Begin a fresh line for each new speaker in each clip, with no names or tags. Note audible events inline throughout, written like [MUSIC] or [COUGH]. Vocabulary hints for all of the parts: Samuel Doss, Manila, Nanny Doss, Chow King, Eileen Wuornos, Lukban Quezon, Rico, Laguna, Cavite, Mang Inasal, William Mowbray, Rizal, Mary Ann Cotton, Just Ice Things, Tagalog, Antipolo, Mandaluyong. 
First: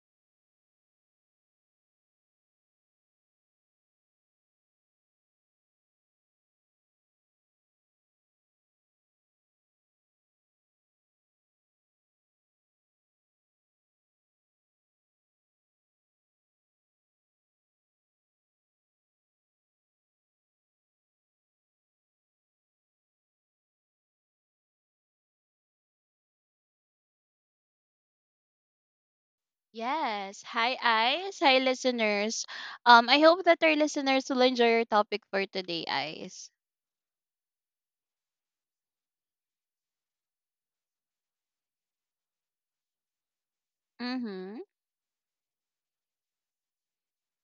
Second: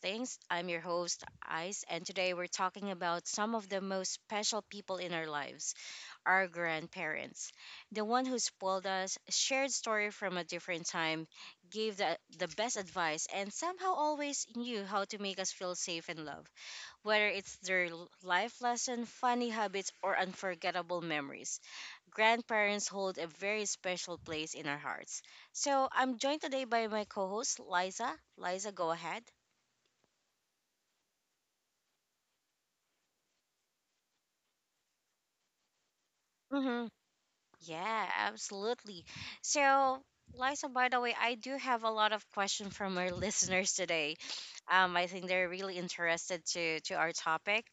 Things. I'm your host, Ice, and today we're talking about some of the most special people in our lives, our grandparents. The one who spoiled us, shared story from a different time, gave the best advice, and somehow always knew how to make us feel safe and loved, whether it's their life lesson, funny habits, or unforgettable memories. Grandparents hold a very special place in our hearts. So I'm joined today by my co host, Liza. Liza, go ahead.
Yes. Hi, Ice. Hi, listeners. I hope that our listeners will enjoy your topic for today, Ice.
Mm-hmm. Yeah, absolutely. So, Liza, by the way, I do have a lot of questions from our [LAUGHS] listeners today.
Mm-hmm.
I think they're really interested to our topic.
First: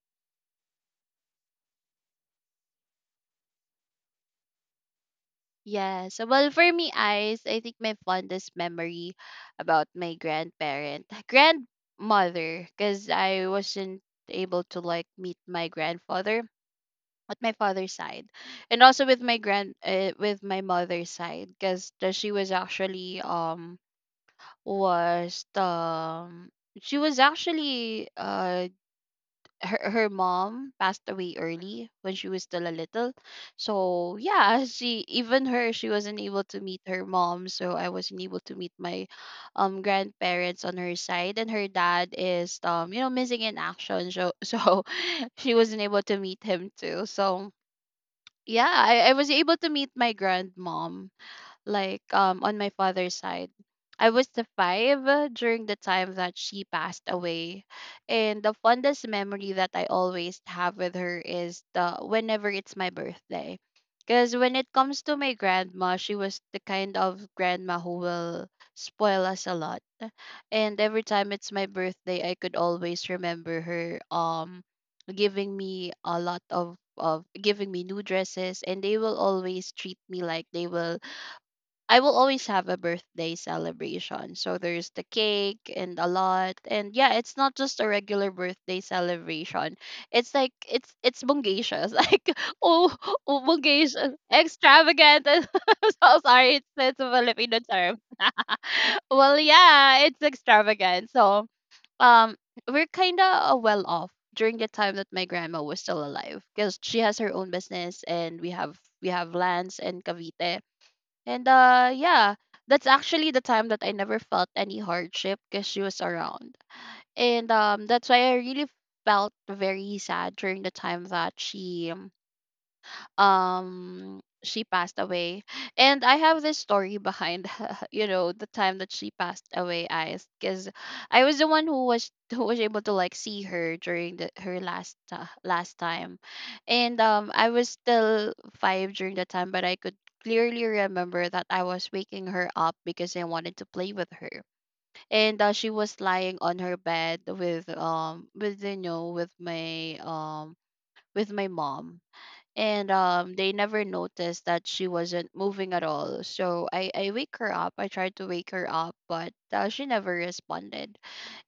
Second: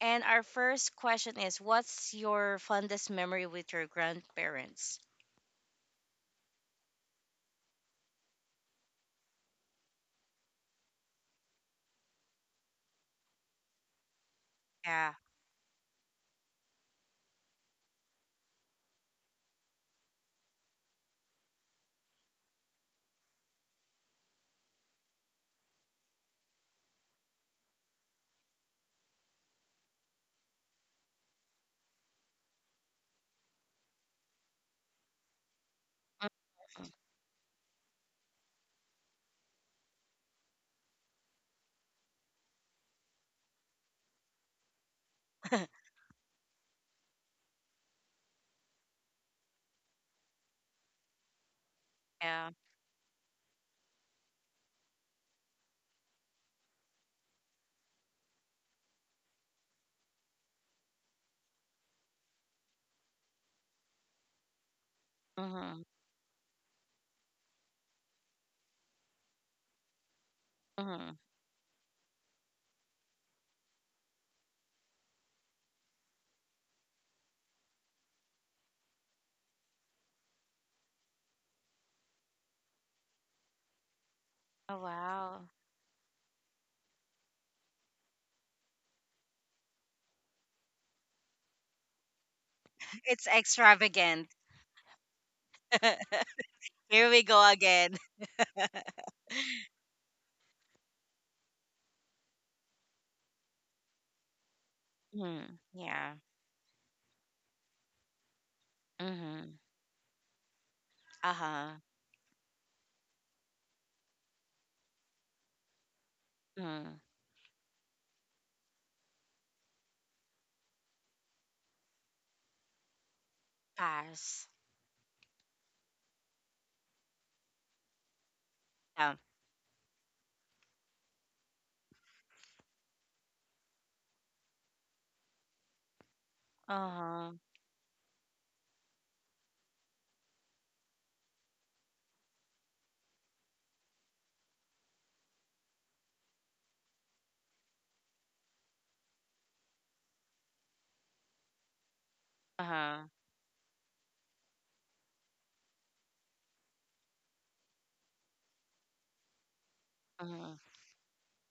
And our first question is, what's your fondest memory with your grandparents?
Yes. Well, for me, Ice, I think my fondest memory about my grandmother, because I wasn't able to like
Yeah.
meet my grandfather at my father's side, and also with my with my mother's side, because she was was um actually, her mom passed away early when she was still a little. So yeah, she even her she wasn't able to meet her mom, so I wasn't able to meet my grandparents on her side, and her dad is you know, missing in action, so [LAUGHS] so she wasn't
[LAUGHS]
able to meet him too. So yeah, I was able to meet my grandmom, like
Yeah.
on my father's side. I was the five during the time that she passed away. And the fondest memory that I always have with her is the whenever it's my birthday. Because when it comes to my
Mm-hmm.
grandma, she was the kind of grandma who will spoil us a lot. And every
Mm-hmm.
time it's my birthday, I could always remember her giving me a lot of giving me new dresses, and they will always treat me like they will I will always have a birthday celebration. So
Oh
there's the
wow.
cake and a lot. And yeah, it's not just a regular birthday celebration. It's like it's bungacious. [LAUGHS] Like oh,
It's
oh bungacious,
extravagant.
extravagant. [LAUGHS]
[LAUGHS]
So sorry, it's
Here
a
we go
Filipino
again.
term. [LAUGHS] Well, yeah, it's extravagant. So um we're kind of well off during the time that my
Mm,
grandma was still
yeah.
alive, because she has her own business, and we have
Mm-hmm.
lands in Cavite, and
Uh-huh.
yeah, that's actually the time that I never felt any hardship because she was around.
Mm.
And that's why I really felt very sad during the time that
Pass.
she passed away. And I have this story behind. [LAUGHS] You know, the time that she
Yeah.
passed away, i, because I was the one who was able to like see her during the her last time. And
Uh-huh.
I was still five during the time, but I could clearly remember that I was waking her up because I wanted to play with her. And she was lying on her bed with you know, with my mom. And
Uh-huh.
they never noticed that she wasn't moving at all, so i wake her up, I tried to wake her up, but she never
Mm-hmm.
responded.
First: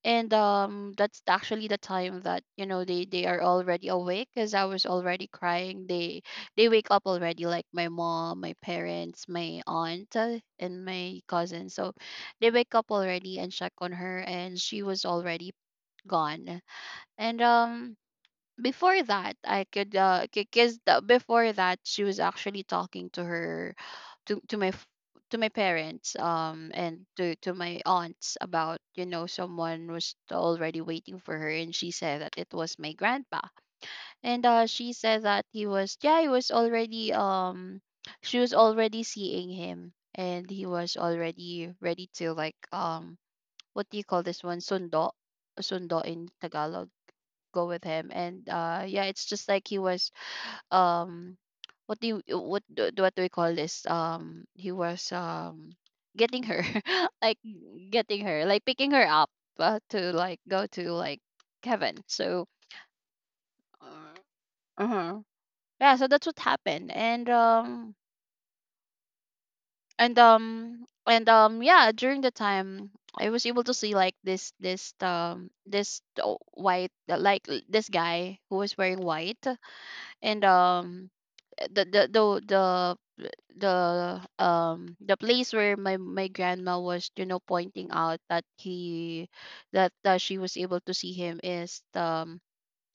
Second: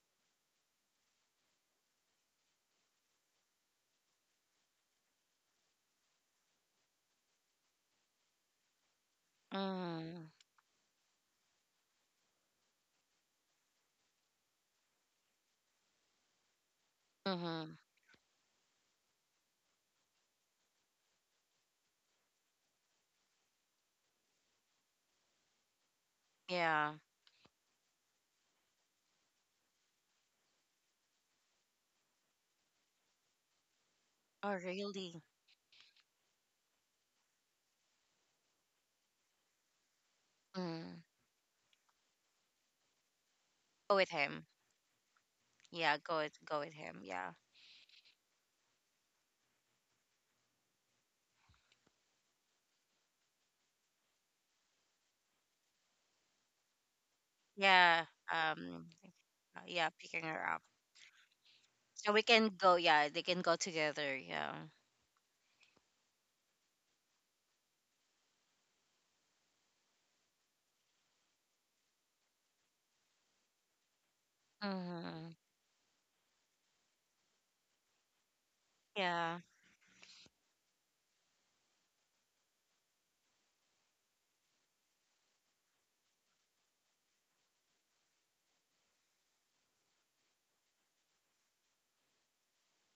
And that's actually the time that you know, they are already awake because I was already crying. They wake up already, like my mom, my parents, my aunt
Mm.
uh, and my cousin. So they wake up already and check on her, and she was already gone. And
Mm-hmm.
before that, I could because before that, she was actually talking to her to to my parents,
Yeah.
and to my aunts, about you know, someone was already waiting for her, and she said that it was my grandpa. And
Oh
she
really?
said that he was yeah, he was already she was already seeing him, and he was
Mm.
already ready to like what
Go
do you
with
call this
him.
one, sundo,
Yeah,
sundo
go
in
with
tagalog.
him. Yeah.
Go with him. And yeah, it's just like he was um what do you what do we call this, he was getting her [LAUGHS] like
Yeah.
getting her, like
Um
picking her up,
yeah,
to
picking
like
her up.
go to like Kevin.
So we
So
can go, yeah, they can go together,
uh,
yeah.
uh-huh. Yeah, so that's what happened. And yeah, during the time I was able to see like this
Mm-hmm.
this white this guy who was wearing
Yeah.
white. And the the the the the place where my grandma was you know, pointing out that he that that she was able to see him, is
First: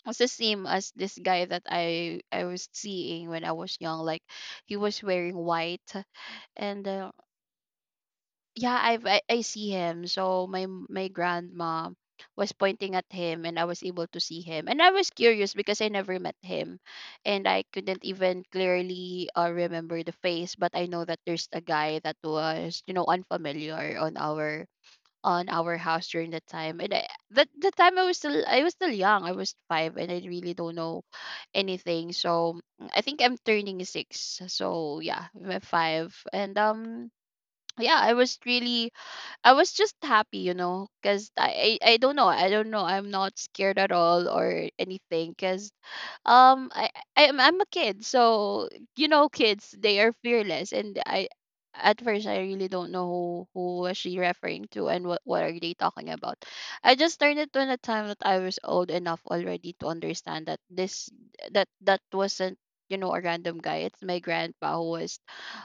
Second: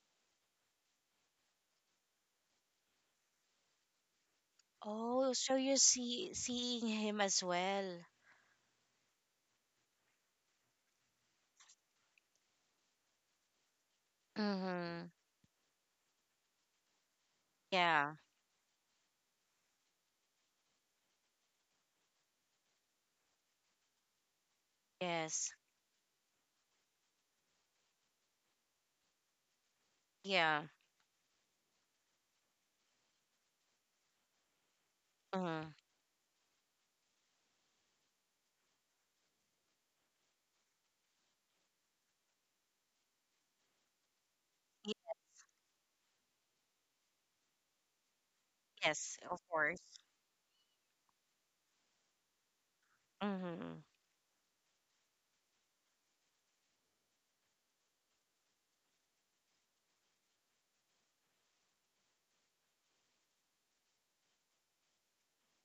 was the same as this guy that I was seeing when I was young. Like he was
Oh,
wearing
so you're
white.
seeing
And
him as well.
yeah, I've I see him. So my my grandma was pointing at him, and I was able to see him. And I
Mm-hmm.
was curious because I never met him, and I couldn't
Yeah.
even clearly remember the face, but I know that there's a guy that was, you know, unfamiliar on
Yes.
our house during that time. And that the time I was still young. I was 5 and I really
Yeah.
don't know anything. So mm, I think I'm turning 6. So yeah, I'm
Mm-hmm.
5 and yeah, I was really I was just happy, you know, because I don't know, I'm not scared at all or anything, because um I I'm a kid. So you
Yes,
know,
of
kids,
course.
they are fearless, and I at first, I really don't know who
Mm-hmm.
was she referring to, and what are they talking about. I just learned it when the time that I was old enough already to understand that this that that wasn't you know, a random guy. It's my grandpa who was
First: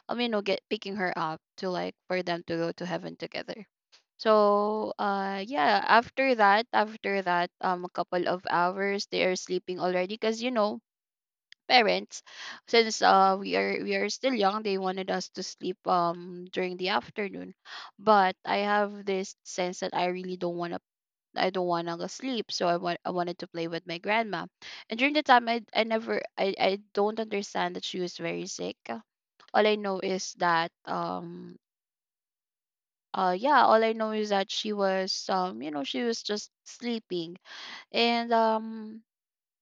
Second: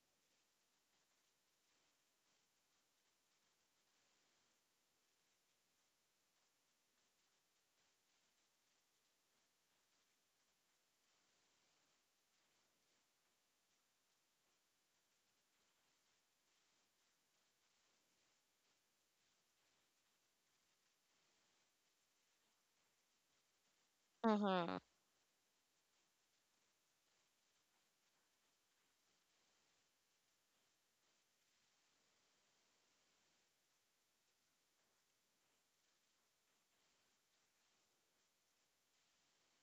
you know, get picking her up to like for them to go to heaven together. So yeah, after that a couple of hours, they are sleeping already, because you know, parents, since we are still young, they wanted us to sleep during the afternoon. But I have this sense that I really don't want to, I don't want to go sleep, so I wanted to play with my grandma.
Mm-hmm.
And during the time I never I I don't understand that she was very sick. All I know is that yeah, all I know is that she was you know, she was just sleeping. And um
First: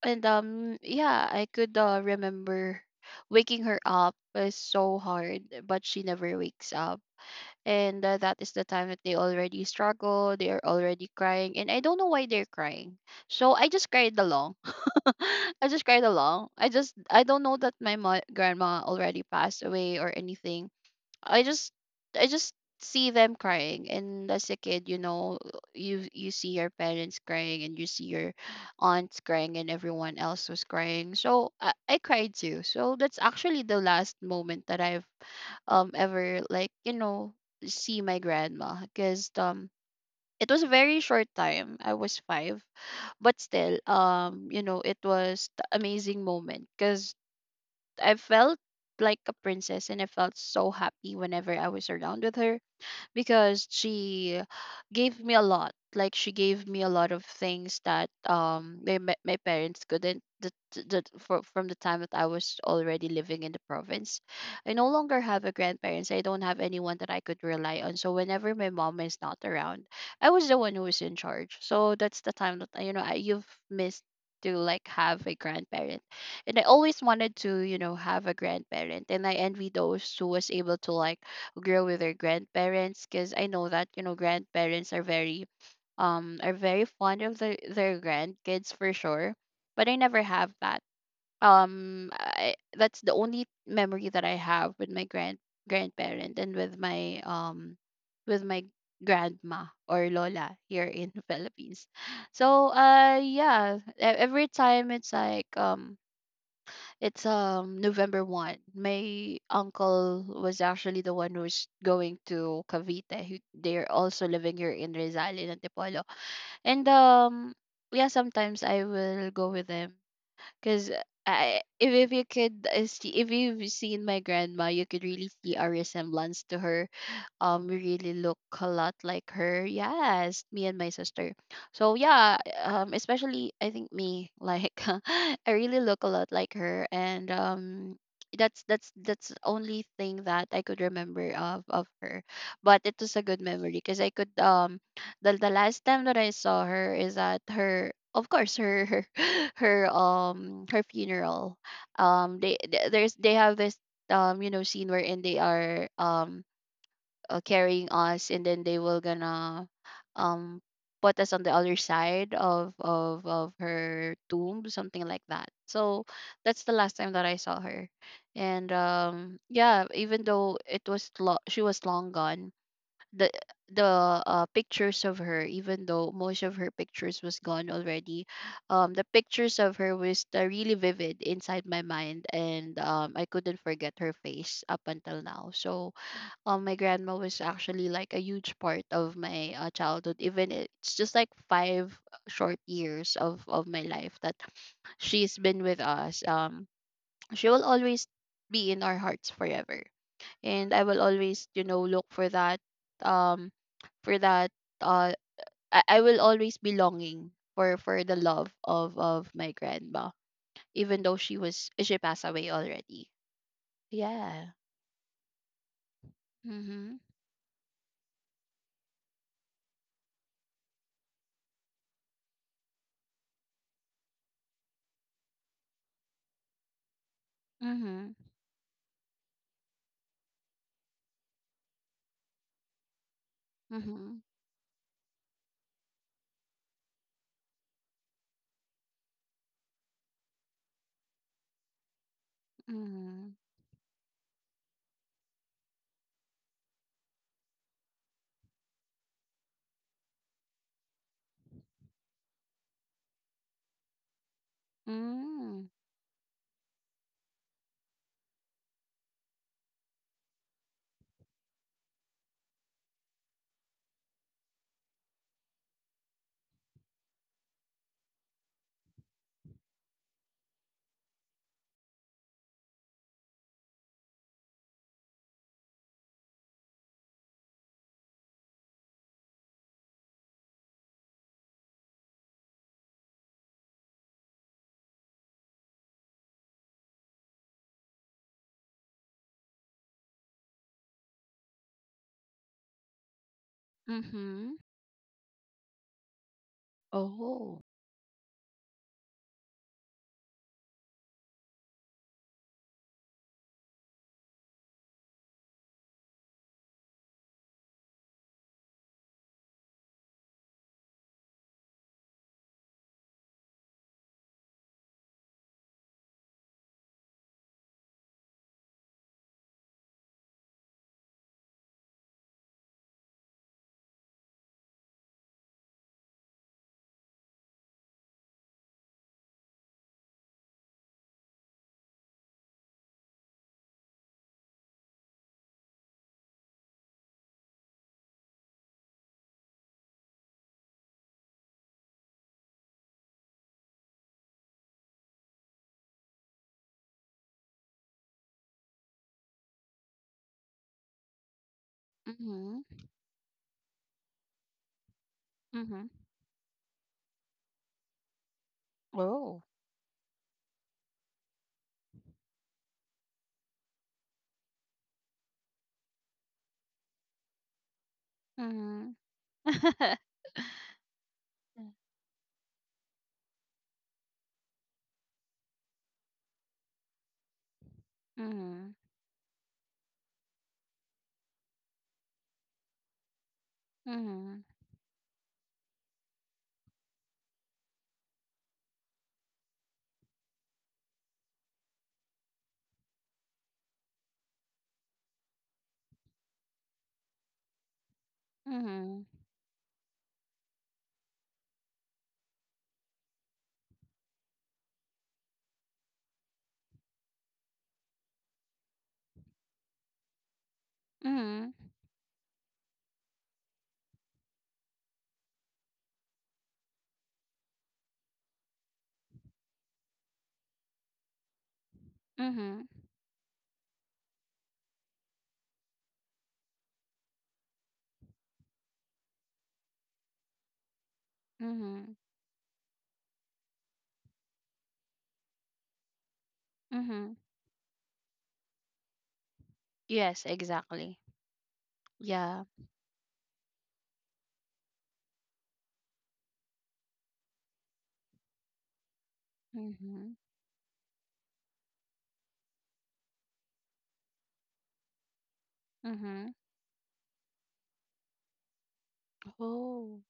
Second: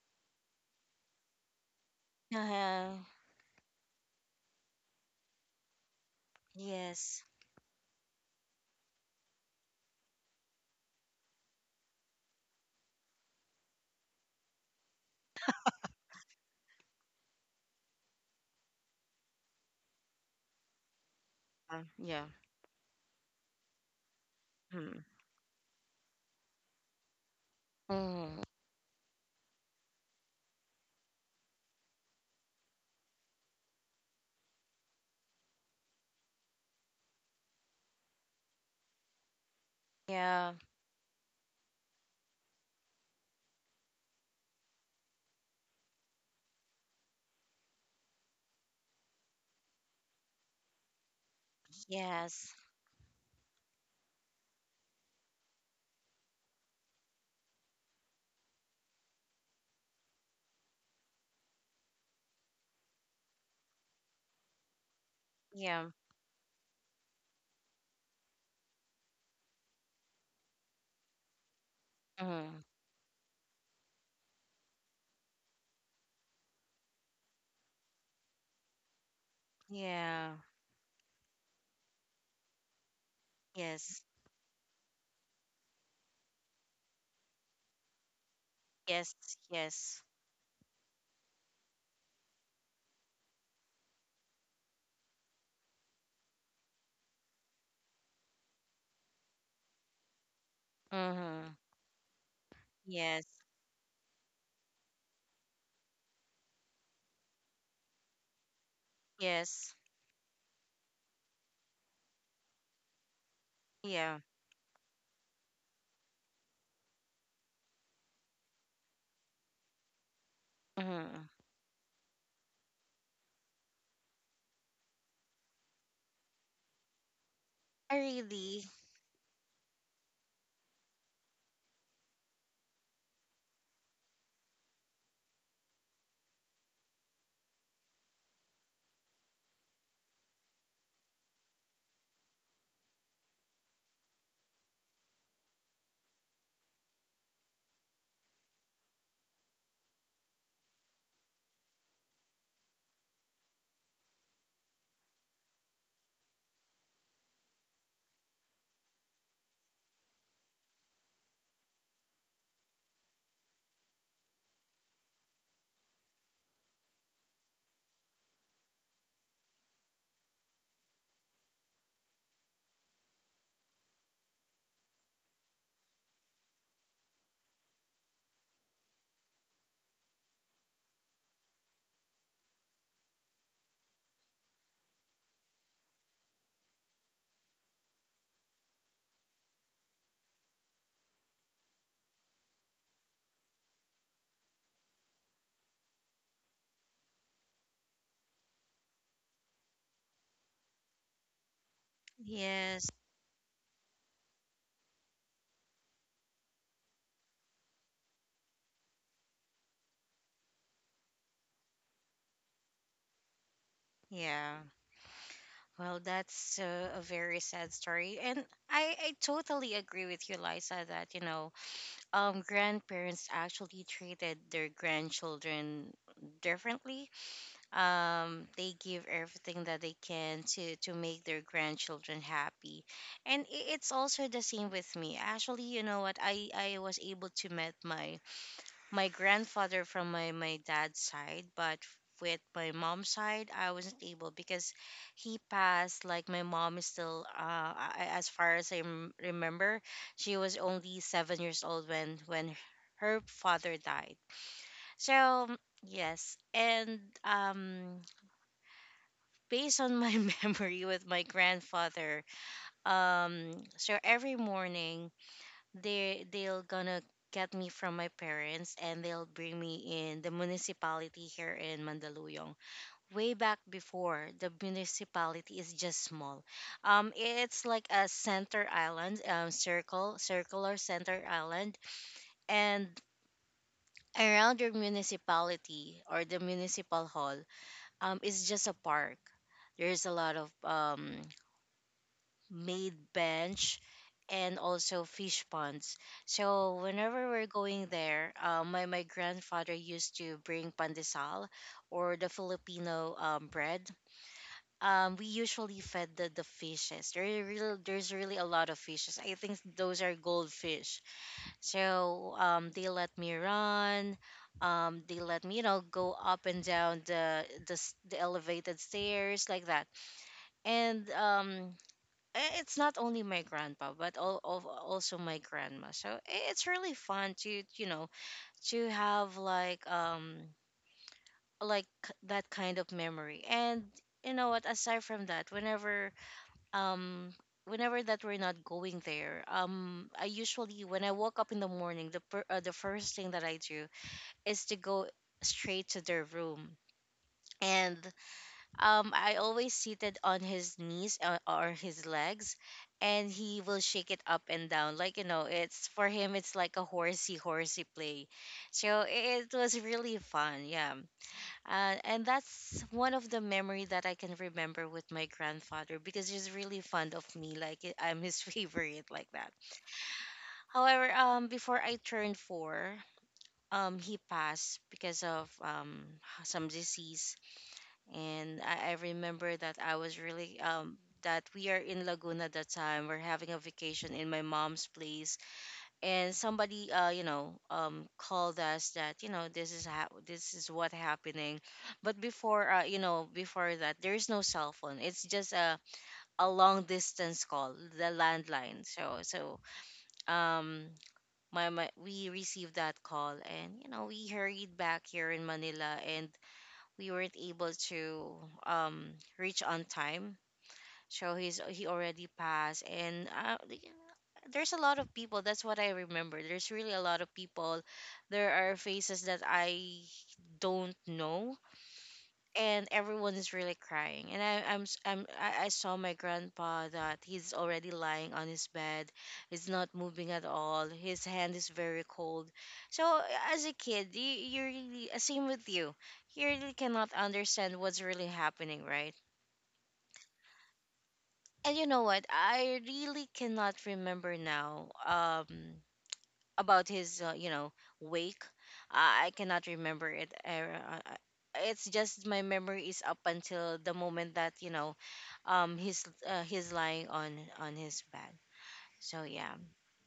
and um yeah, I could remember
Uh,
waking her up was so hard, but she never wakes up.
yes.
And that is the time that they already struggle. They are already crying, and I don't know why they're crying. So I just cried along. [LAUGHS] I just cried along. I just I don't know that my grandma already passed away or anything. I just I
Yeah.
just see them crying, and as a kid, you
Mm.
know, you see your parents crying, and you see your
mm
aunts crying, and everyone else was crying. So I cried too. So that's actually the last moment that I've ever like, you know, see my grandma. Because it
Yeah.
was a very short time. I was 5, but still you know, it was the amazing moment, cuz I felt like a princess, and I felt so happy whenever I was around with
Yes.
her, because she gave me a lot. Like she gave me a lot of things that my my parents couldn't. From the time that I was already living in the province, I no longer have a
Yeah.
grandparents. I don't have anyone that I could rely on. So whenever my mom is not around, I was the one who was in charge. So that's the time
Mm-hmm.
that you know, you've missed to like have a grandparent. And I always wanted to, you know, have a grandparent, and I envy those who
Yeah.
was able to like grow with their grandparents, because I know that
Yes.
you know, grandparents are very fond of their grandkids for
Yes.
sure. But I
Yes.
never have that that's the only memory that I have with my grandparent, and with my with my grandma, or lola here in the
Mm-hmm.
Philippines. So
Yes.
yeah, every time it's like it's November 1. My
Yes.
uncle was actually the one who's going to Cavite. They're
Yeah.
also living here in Rizal in Antipolo. And yeah, sometimes I will go with them, cuz
Mm-hmm.
I if you could see, if you've seen my grandma, you could really see a resemblance to her. We
I
really look
really.
a lot like her. Yes, me and my sister. So yeah, especially I think me, like [LAUGHS] I really look a lot like her. And that's the only thing that I could remember of her. But it was a good memory because I could the last time that I saw her is at her, of course, her, [LAUGHS] her funeral. They th- there's They have this scene wherein they are carrying us, and then they will gonna um put us on the other side of her tomb, something like that. So that's the last time that I saw her. And yeah, even though it was she was long gone, the the pictures of her, even though most of her pictures was gone already, the pictures of her was really vivid inside my mind, and I couldn't forget her face up until now. So my grandma was actually like a huge part of my childhood, even it's just like 5 short years of my life that she's been with us. She will always be in our hearts forever. And I will always look for that.
Yes.
um for that uh I will always be longing for the love of my grandma, even though she passed away already. Yeah.
Yeah. Well, that's
Mhm.
a very sad story. And I totally agree with you, Liza, that, you know, grandparents actually treated their grandchildren differently.
Mhm.
They give everything that they can to make their grandchildren happy. And it's
Mhm.
also the same with me. Actually, you know what? I was able to meet my grandfather from my dad's side, but with my mom's
Mhm.
side, I wasn't able because he passed. Like my mom is still, as far as I remember, she was only 7 years old when her father died. So
Hmm.
yes, and based on my [LAUGHS] memory with my grandfather, so every morning they'll gonna get me from my parents and they'll bring me in the municipality here in Mandaluyong. Way back before, the municipality is just small. Um, it's like a center island, um, circular center island, and around your municipality or the municipal hall is just a park. There's a lot of made bench
Mhm.
and also fish ponds. So whenever we're
Oh.
going there, my grandfather used to bring pandesal or the Filipino bread. We usually fed the fishes. There are real, there's really a lot of fishes. I think those are goldfish. So they let me run. They let me, you know, go up and down the elevated stairs like that. And eh, it's not only my grandpa but all, of also my grandma, so it's really fun to, you know, to have like that kind of memory. And you know what, aside from that, whenever um whenever that we're not going there, I usually when I woke up in the morning, the first thing that I do is to go straight to their room. And um, I always seated on his knees, or his legs,
Mhm,
and he will shake it up and down like, you know,
mhm.
it's for him it's like a horsey horsey play. So
Oh.
it was really fun, yeah. And that's one of the memory that I can remember with my grandfather, because he's really fond of me, like I'm his [LAUGHS]
Mhm.
favorite, like that. However, um, before I turned 4, he passed because of some disease. And
Mhm,
I remember that I was really that we are in Laguna that time. We're having a vacation in
mhm,
my mom's place, and somebody you know called us that, you know, this is what happening. But before, uh, you know, before that, there is no cell phone. It's just a long distance call, the landline.
mhm,
So so um. We received that call, and you know, we hurried back here in Manila, and we weren't able to reach on time. So
mhm,
he's, he already passed. And like, there's a lot of people, that's what I remember, there's really a lot of people. There are faces that I don't know,
mhm,
and everyone is really crying. And I, I'm s- I'm I saw my grandpa that he's already lying on his bed, he's not moving at all, his hand is
mhm,
very cold. So as a kid, you really same with you, you really
mhm.
cannot understand what's really happening, right?
[LAUGHS] Yes, exactly.
And you know what,
Yeah.
I really cannot remember now about his you know, wake, uh, I cannot remember
Mhm,
it it's just my memory is up until the moment that, you know,
mhm.
he's lying on his bed, so yeah.
Oh.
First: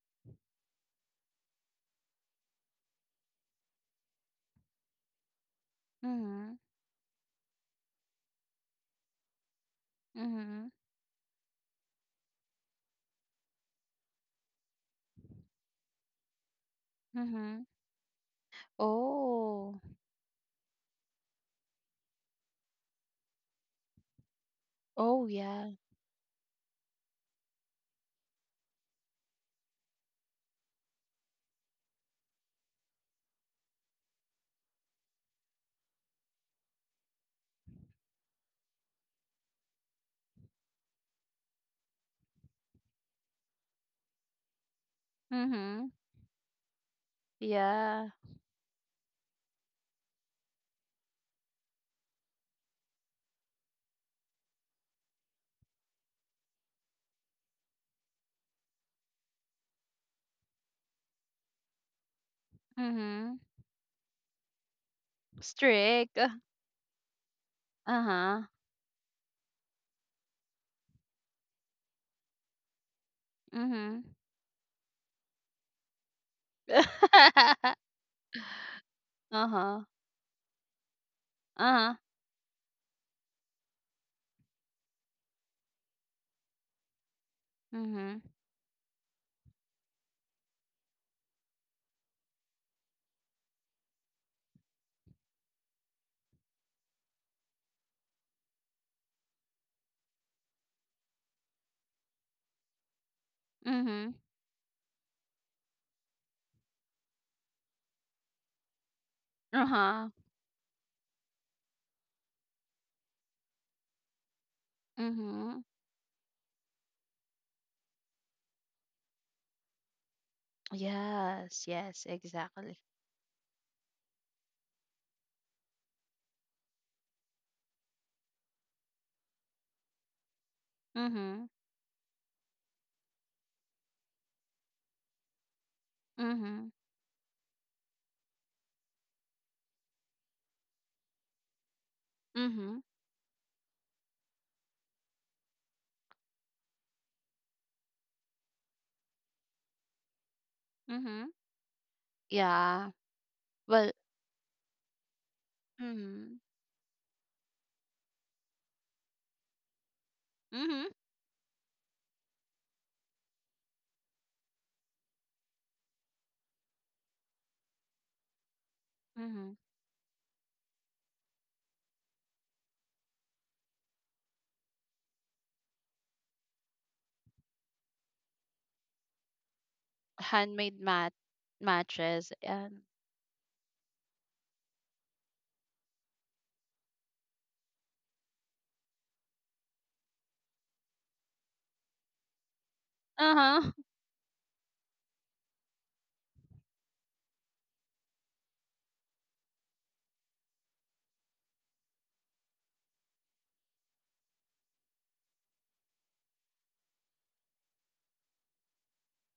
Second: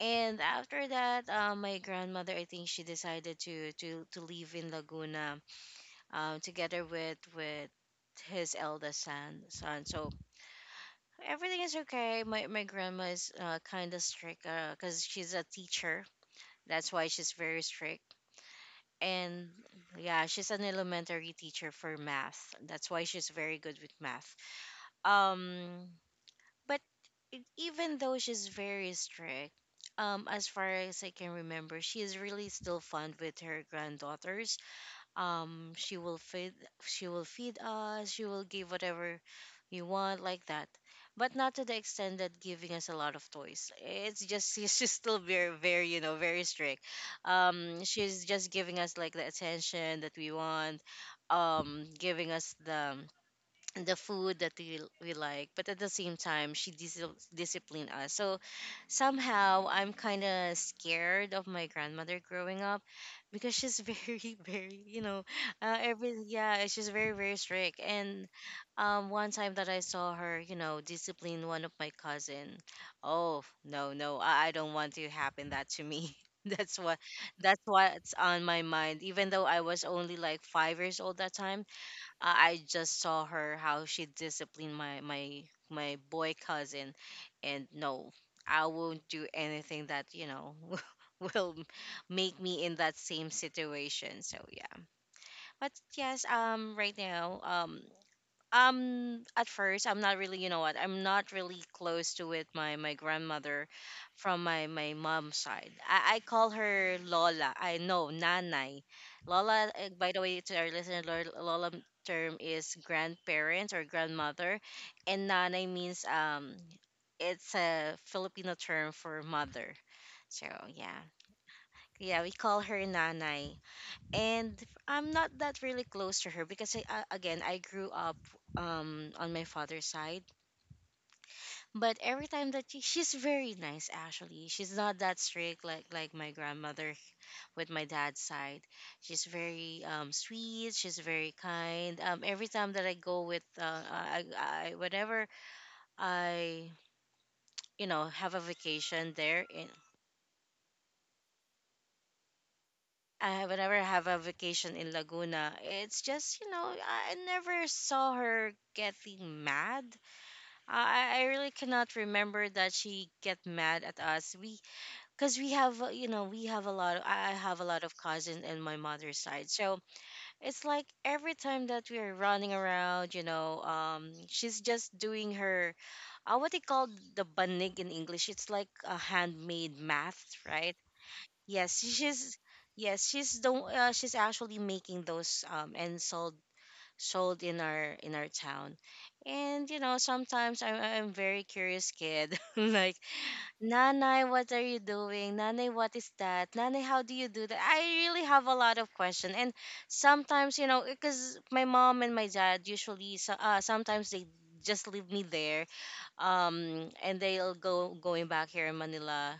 And after that, my grandmother, I think she decided to live in Laguna, um,
Mhm,
together with his eldest son. So
mhm,
everything is okay, my grandma is kind of strict, because she's a teacher, that's why she's very
mhm.
strict. And
Oh.
yeah, she's an elementary teacher for math, that's why she's very good with math.
Oh, yeah.
Um, but even though she's very strict, as far as I can remember, she is really still fond with her granddaughters. Um, she will feed, she will feed us, she will give whatever we want, like that. But not to the extent that giving us a lot of toys. It's just [LAUGHS] she's just still very, very,
Mhm.
you know, very strict.
Yeah.
She's just giving us like the attention that we want. Giving us the food that we like, but at the same time she disciplined us. So somehow I'm kind of scared of my grandmother growing up,
Mhm.
because she's [LAUGHS] very very, you know,
Strict.
every yeah, she's very very strict. And
Uh-huh.
um, one time that I saw her, you know, discipline one of my cousin, oh no
Mhm.
no I don't want to happen that to me. [LAUGHS] That's what that's
[LAUGHS]
what's on my mind, even though I was
Uh-huh.
only like 5 years old that time.
Uh-huh.
I just saw her how she disciplined my boy cousin, and no,
Mhm.
I won't do anything that, you know, [LAUGHS] will make me in that same situation. So yeah, but yes, right now, um, at first I'm not really, you know what, I'm not really close to it my my grandmother
Mhm.
from my mom's side. I call her lola, I know nanai. Lola,
Uh-huh.
by the way, to our listener, lola term is grandparents or grandmother, and
Mhm.
nanai means it's a Filipino term for mother. So yeah,
Yes, yes,
yeah, we call her
exactly.
nanai. And I'm not that really close to her, because again I grew up on my father's side.
Mhm.
But every time that she's very nice actually. She's not that strict like my
Mhm.
grandmother with my dad's side. She's very sweet. She's very kind. Every time
Mhm.
that I go with I whenever I you know have a vacation there in.
Mhm. Yeah.
I whenever I
Well,
have a vacation in Laguna, it's just
mhm.
you know I never saw her getting mad.
Mhm.
I really cannot remember that she get mad at us. We, because we have you know, we have a lot. Of, I have a lot of cousins in my mother's side,
Mhm.
so it's like every time that we are running around, you know, she's just doing her, what they call the banig in English. It's like a handmade math, right?
Handmade mat,
Yes,
matches,
she's
and
yes she's the she's actually making those and sold in our town. And you know, sometimes I'm very curious kid. [LAUGHS] Like,
uh-huh. [LAUGHS]
Nanai, what are you doing? Nanai, what is that? Nanai, how do you do that? I really have a lot of questions. And sometimes, you know, because my mom and my dad usually, sometimes they just leave me there and they'll go going back here in Manila,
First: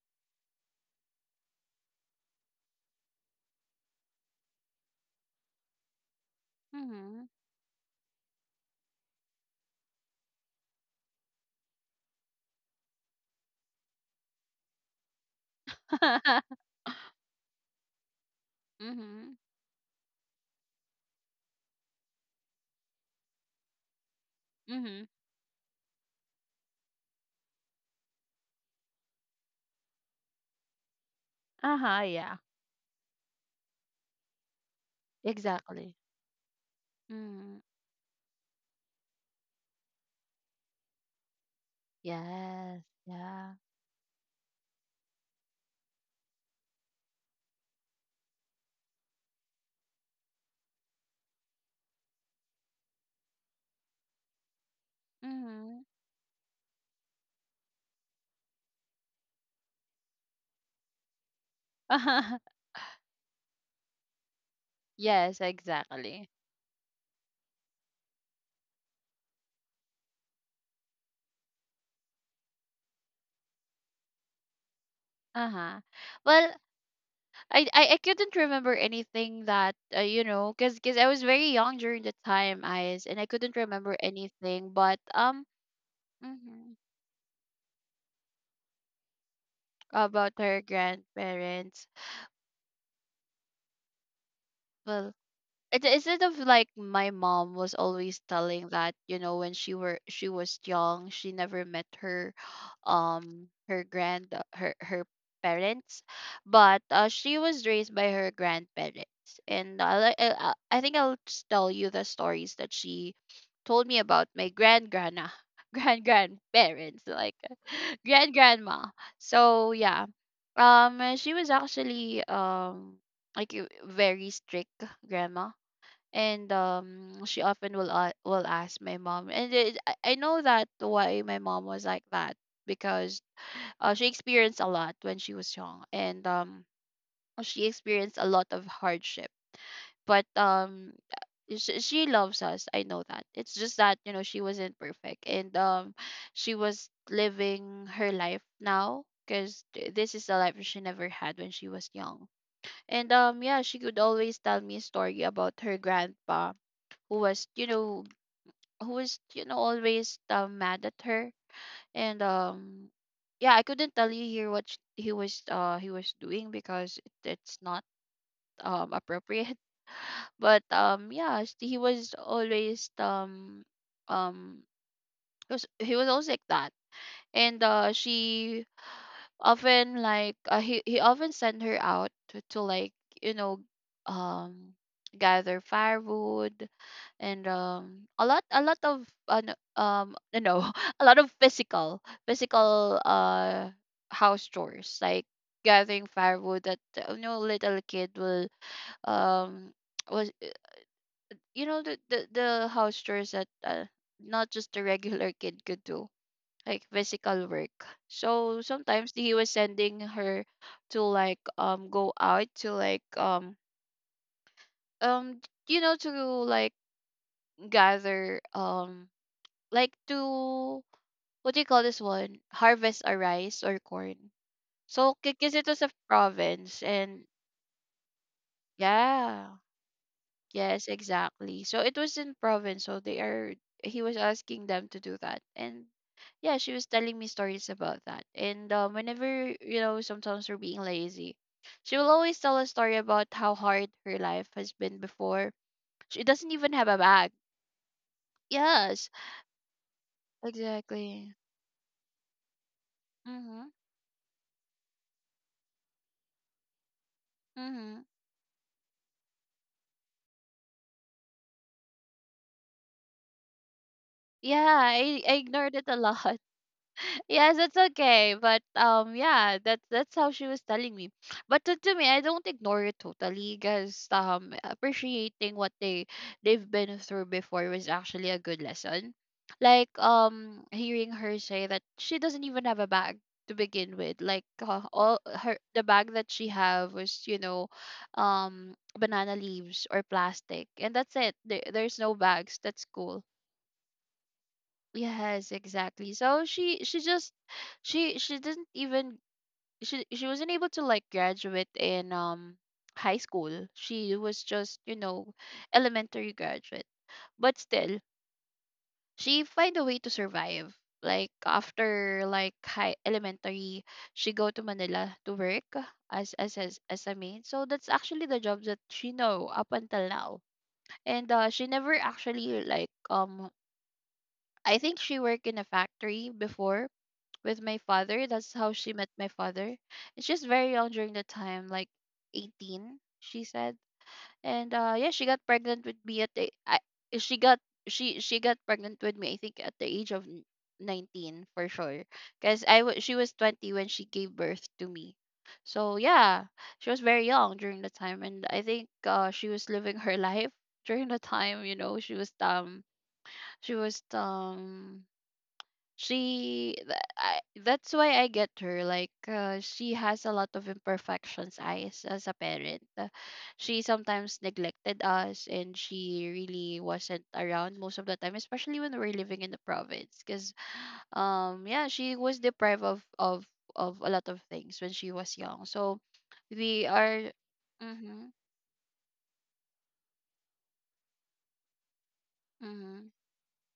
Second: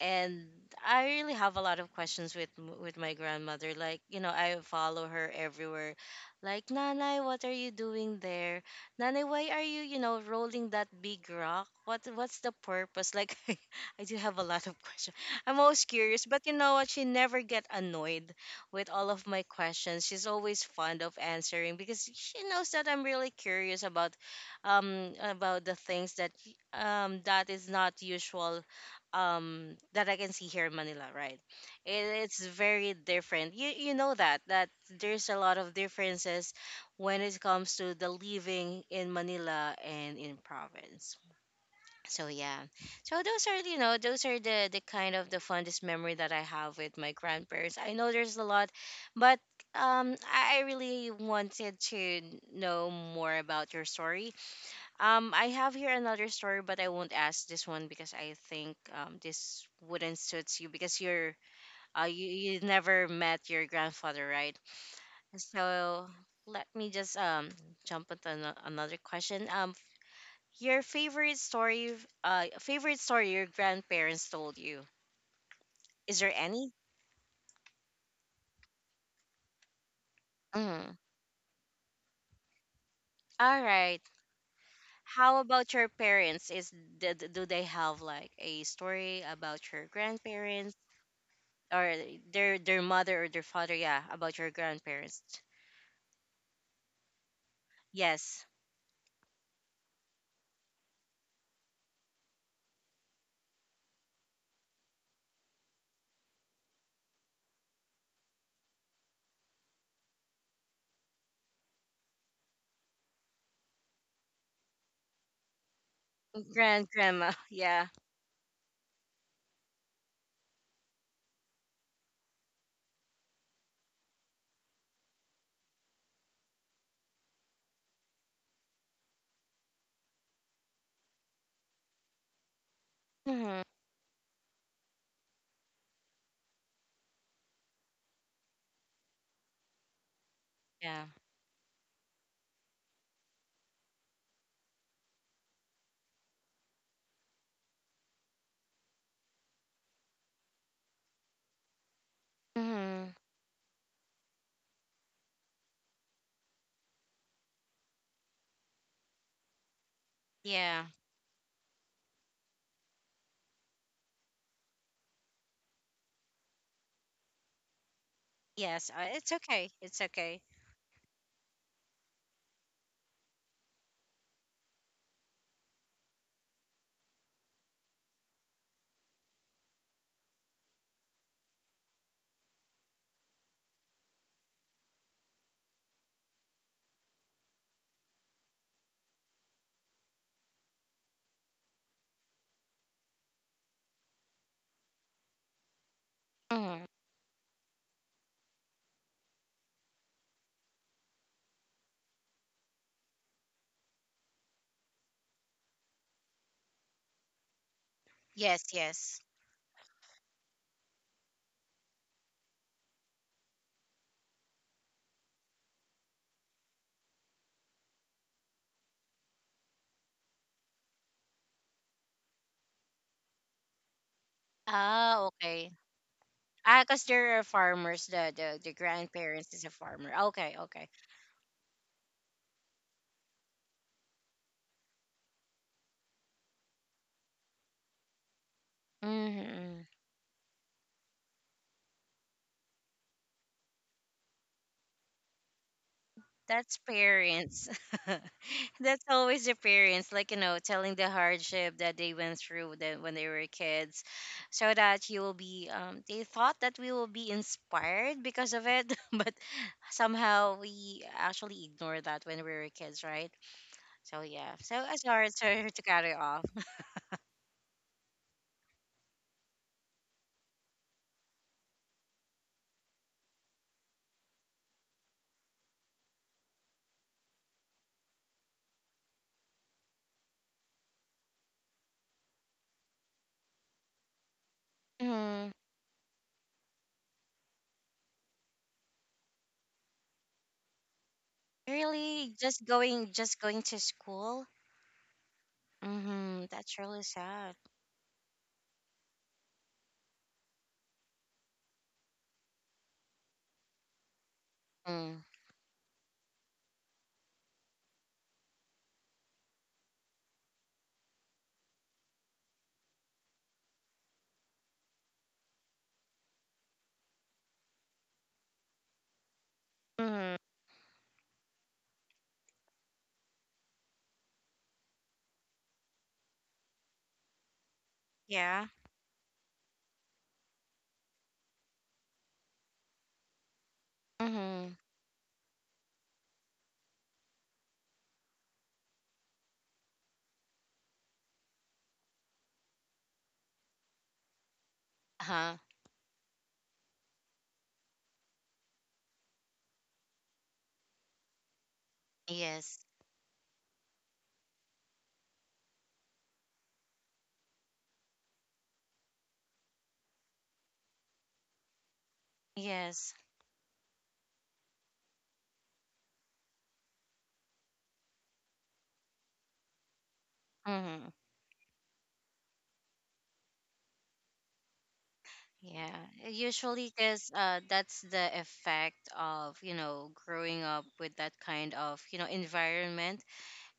and I really have a lot of questions with with my grandmother. Like, you know, I follow her everywhere. Like Nanay,
Mhm.
what are you doing there? Nanay, why are you you know rolling that big rock? What's the purpose? Like [LAUGHS] I do have a lot of questions. I'm always curious, but you know what? She never get annoyed with all of
Mhm.
my questions. She's always fond of answering because she knows that I'm really curious
Mhm. [LAUGHS]
about the things that that is not usual that I can see here in Manila, right?
Uh-huh, yeah.
It's very different. You know that there's a lot of
Exactly.
differences when it
Mhm.
comes to the living in Manila and in province. So yeah.
Yes,
So those
yeah.
are you know those are the kind of the fondest memory that I have with my grandparents. I know there's a lot, but I really wanted to know more about your story. I have
Mhm.
here another story, but I won't ask this one because I think this wouldn't suit you because you
[LAUGHS]
never met your grandfather, right?
Yes,
So
exactly.
let me just jump into another question. Your favorite story, your grandparents told you.
Uh-huh.
Is there
Well,
any?
I couldn't remember anything that you know, cause
Mm.
I was very young during the time, eyes, and I couldn't
All
remember
right.
anything. But
How about your parents? Is
mhm.
d- d- do they have like a story about your
About her
grandparents?
grandparents.
Or their mother or their father, yeah, about your
Well,
grandparents.
it is it of like my mom was always
Yes.
telling that, you know, when she was young, she never met her [GASPS] her grand her her parents, but she was raised by her grandparents. And like, I think I'll just tell you the stories that she told me about my grand grandma, [LAUGHS] grand
Grand
grandparents,
grandma.
like,
[LAUGHS] Yeah.
[LAUGHS] grand grandma. So yeah. She was actually like a very strict grandma. And she often will ask my mom. And it, I know that why my mom was like that, because
Hmm.
she experienced a lot when she was young, and she experienced a lot of hardship. But
Yeah.
she loves us, I know that. It's just that, she wasn't perfect, and she was living her life now, because this is the life she never had when she was young.
Hmm.
And yeah, she could always tell me a story about her grandpa, who was you know who was always
Yeah.
mad at her. And yeah, I couldn't tell you here what he was doing, because it's not
Yes. It's
appropriate.
okay, it's
[LAUGHS]
okay.
But yeah, he was always um he was always like that. And she often like he often sent her out to, like, you know um gather firewood, and a lot of no, [LAUGHS] a lot of physical house chores, like gathering firewood that,
Hmm.
you know, little kid will um [TSK] was, you know, the the, house chores that, not just a regular kid could do, like physical work. So
Yes,
sometimes
yes.
he was sending her to, like, go out to, like, um to, like, gather, like, to, what do you call this one, harvest a rice or corn. So
Ah,
because it
okay.
was a province,
Ah, because
and
there are farmers, the
yeah.
grandparents is a farmer. Okay,
Yes,
okay.
exactly. So it was in province, so they are he was asking them to do that. And yeah, she was telling me stories about that. And whenever, you
Mm-hmm.
know, sometimes we're being lazy, she will always tell a story about how hard her life has been before. She doesn't even
That's
have a bag.
parents. [LAUGHS] That's
Yes,
always the parents, like, telling the
exactly.
hardship that they went through, that when they were
Mm-hmm.
kids, so that you will be. They thought that we will be
Mm-hmm.
inspired because of it, [LAUGHS] but somehow we actually ignore that when we were kids, right? So yeah.
Yeah,
So
I,
sorry
I
to
ignored
to
it a
cut it
lot.
off.
Yes, it's okay. But yeah, that's how she was telling me. But to me, I don't ignore it totally, because appreciating what they've been through before was actually a good lesson. Like, hearing her say that she doesn't even have a bag to begin with. Like, all
Hmm.
her, the bag that she have was, you know, um, banana leaves or plastic, and that's it. There's no
Really,
bags.
just
That's
going,
cool.
just going to school.
Yes, exactly. So
Mm-hmm. That's
she
really
just
sad.
she didn't even she wasn't able to, like, graduate in high school. She was just, you
Mm.
know, elementary graduate. But still, she find a way to survive. Like after, like, high elementary, she go to Manila to work as a maid. So that's actually the job that she know up until
Mm-hmm.
now. And she never actually, I think she worked in a factory before with my father. That's
Yeah.
how she met my father. And she's very young during the time, like 18, she said.
Mm-hmm.
And yeah, she got she got pregnant with me, I think, at the age of 19 for sure. Cuz I wa she was 20 when she gave birth to me.
Uh huh.
So yeah, she was very young during the time, and I think she was living her [LAUGHS] life during the time. You know,
Yes.
she was um that's why I get her, like, she has a lot of imperfections as a parent.
Yes.
She sometimes neglected us, and she really wasn't around most of the time, especially when we were living in the province, because
Hmm.
yeah, she was deprived of a lot of things when she was young.
Yeah.
So
Usually,
we are.
because that's the
Mhm.
effect of growing up with that kind of
Mhm.
environment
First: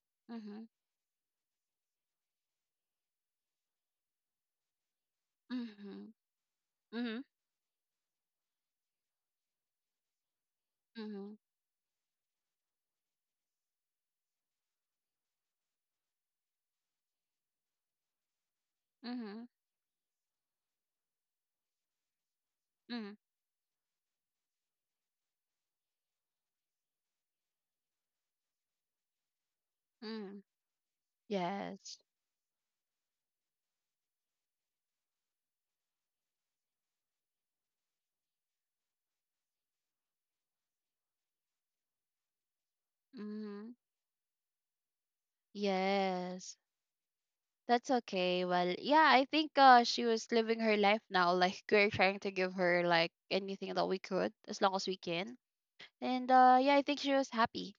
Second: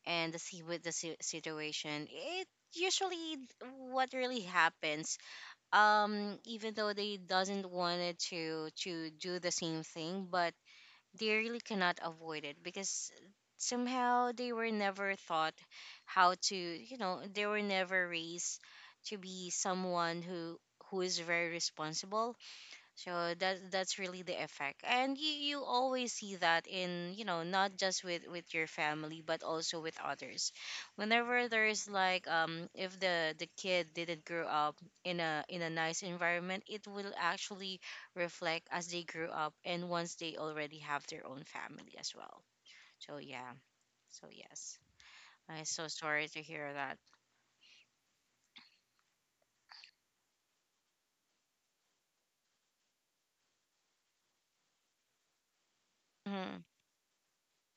and the see
Mhm.
with the situation. It usually what really happens.
Mhm.
Even though they
Mhm.
doesn't want it to do the same thing, but they
Mhm.
really cannot avoid it, because somehow they were never taught how to you know they were never raised to
Mhm.
be someone who is very responsible,
Mhm.
so that's really the effect, and you always see that in, not just with your family, but also with
Mhm.
others. Whenever there's
Yes.
like, if the kid didn't grow up in a nice environment, it will actually reflect as they grew up, and once they already have their own family as well. So yeah,
Mhm.
so yes, I'm so sorry to
Yes,
hear that.
that's okay. Well, yeah, I think she was living her life now. [LAUGHS] Like, we're trying to give her, like, anything that we could, as long as we can. And
Hmm.
yeah, I think she was happy.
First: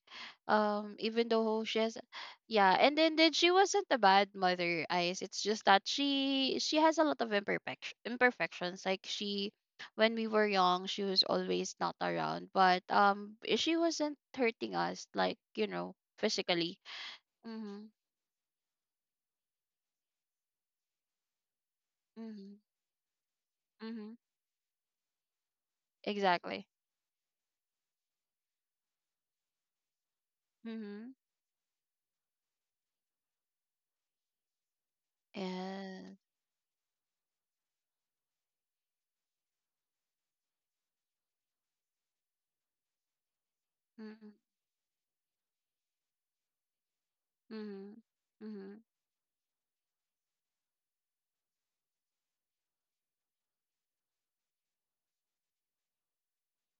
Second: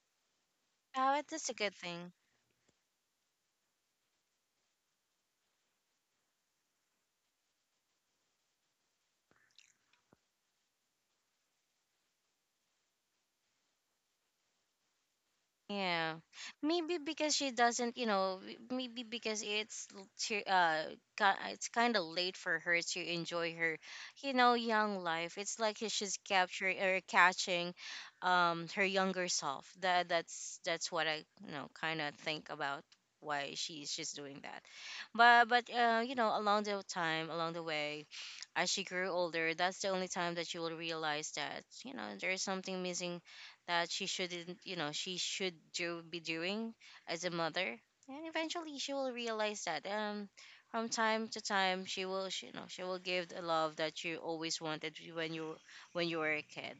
Oh,
Even
it is a
though
good
she has,
thing.
yeah, and then she wasn't a bad mother, Ice. It's just that she has a lot of imperfections. Like when we were young, she was always not around, but she wasn't hurting us, like, you know,
Yeah,
physically.
maybe because she
Mm-hmm.
doesn't, maybe because it's she, it's kind of late
Mm-hmm.
for her to enjoy her,
Mm-hmm.
young life. It's like she's
Exactly.
capturing or catching, her younger self. That's what
Mhm.
I, kind of think about why she's doing that. But but uh, you
And
know, along the time, along the way, as she grew older, that's the only time that you will realize that, there's something missing, that she
mhm.
shouldn't, she should do be doing as a mother.
Mhm.
And eventually,
Mhm.
she will realize that, from time to time, she will give the love that you always wanted when you were a kid.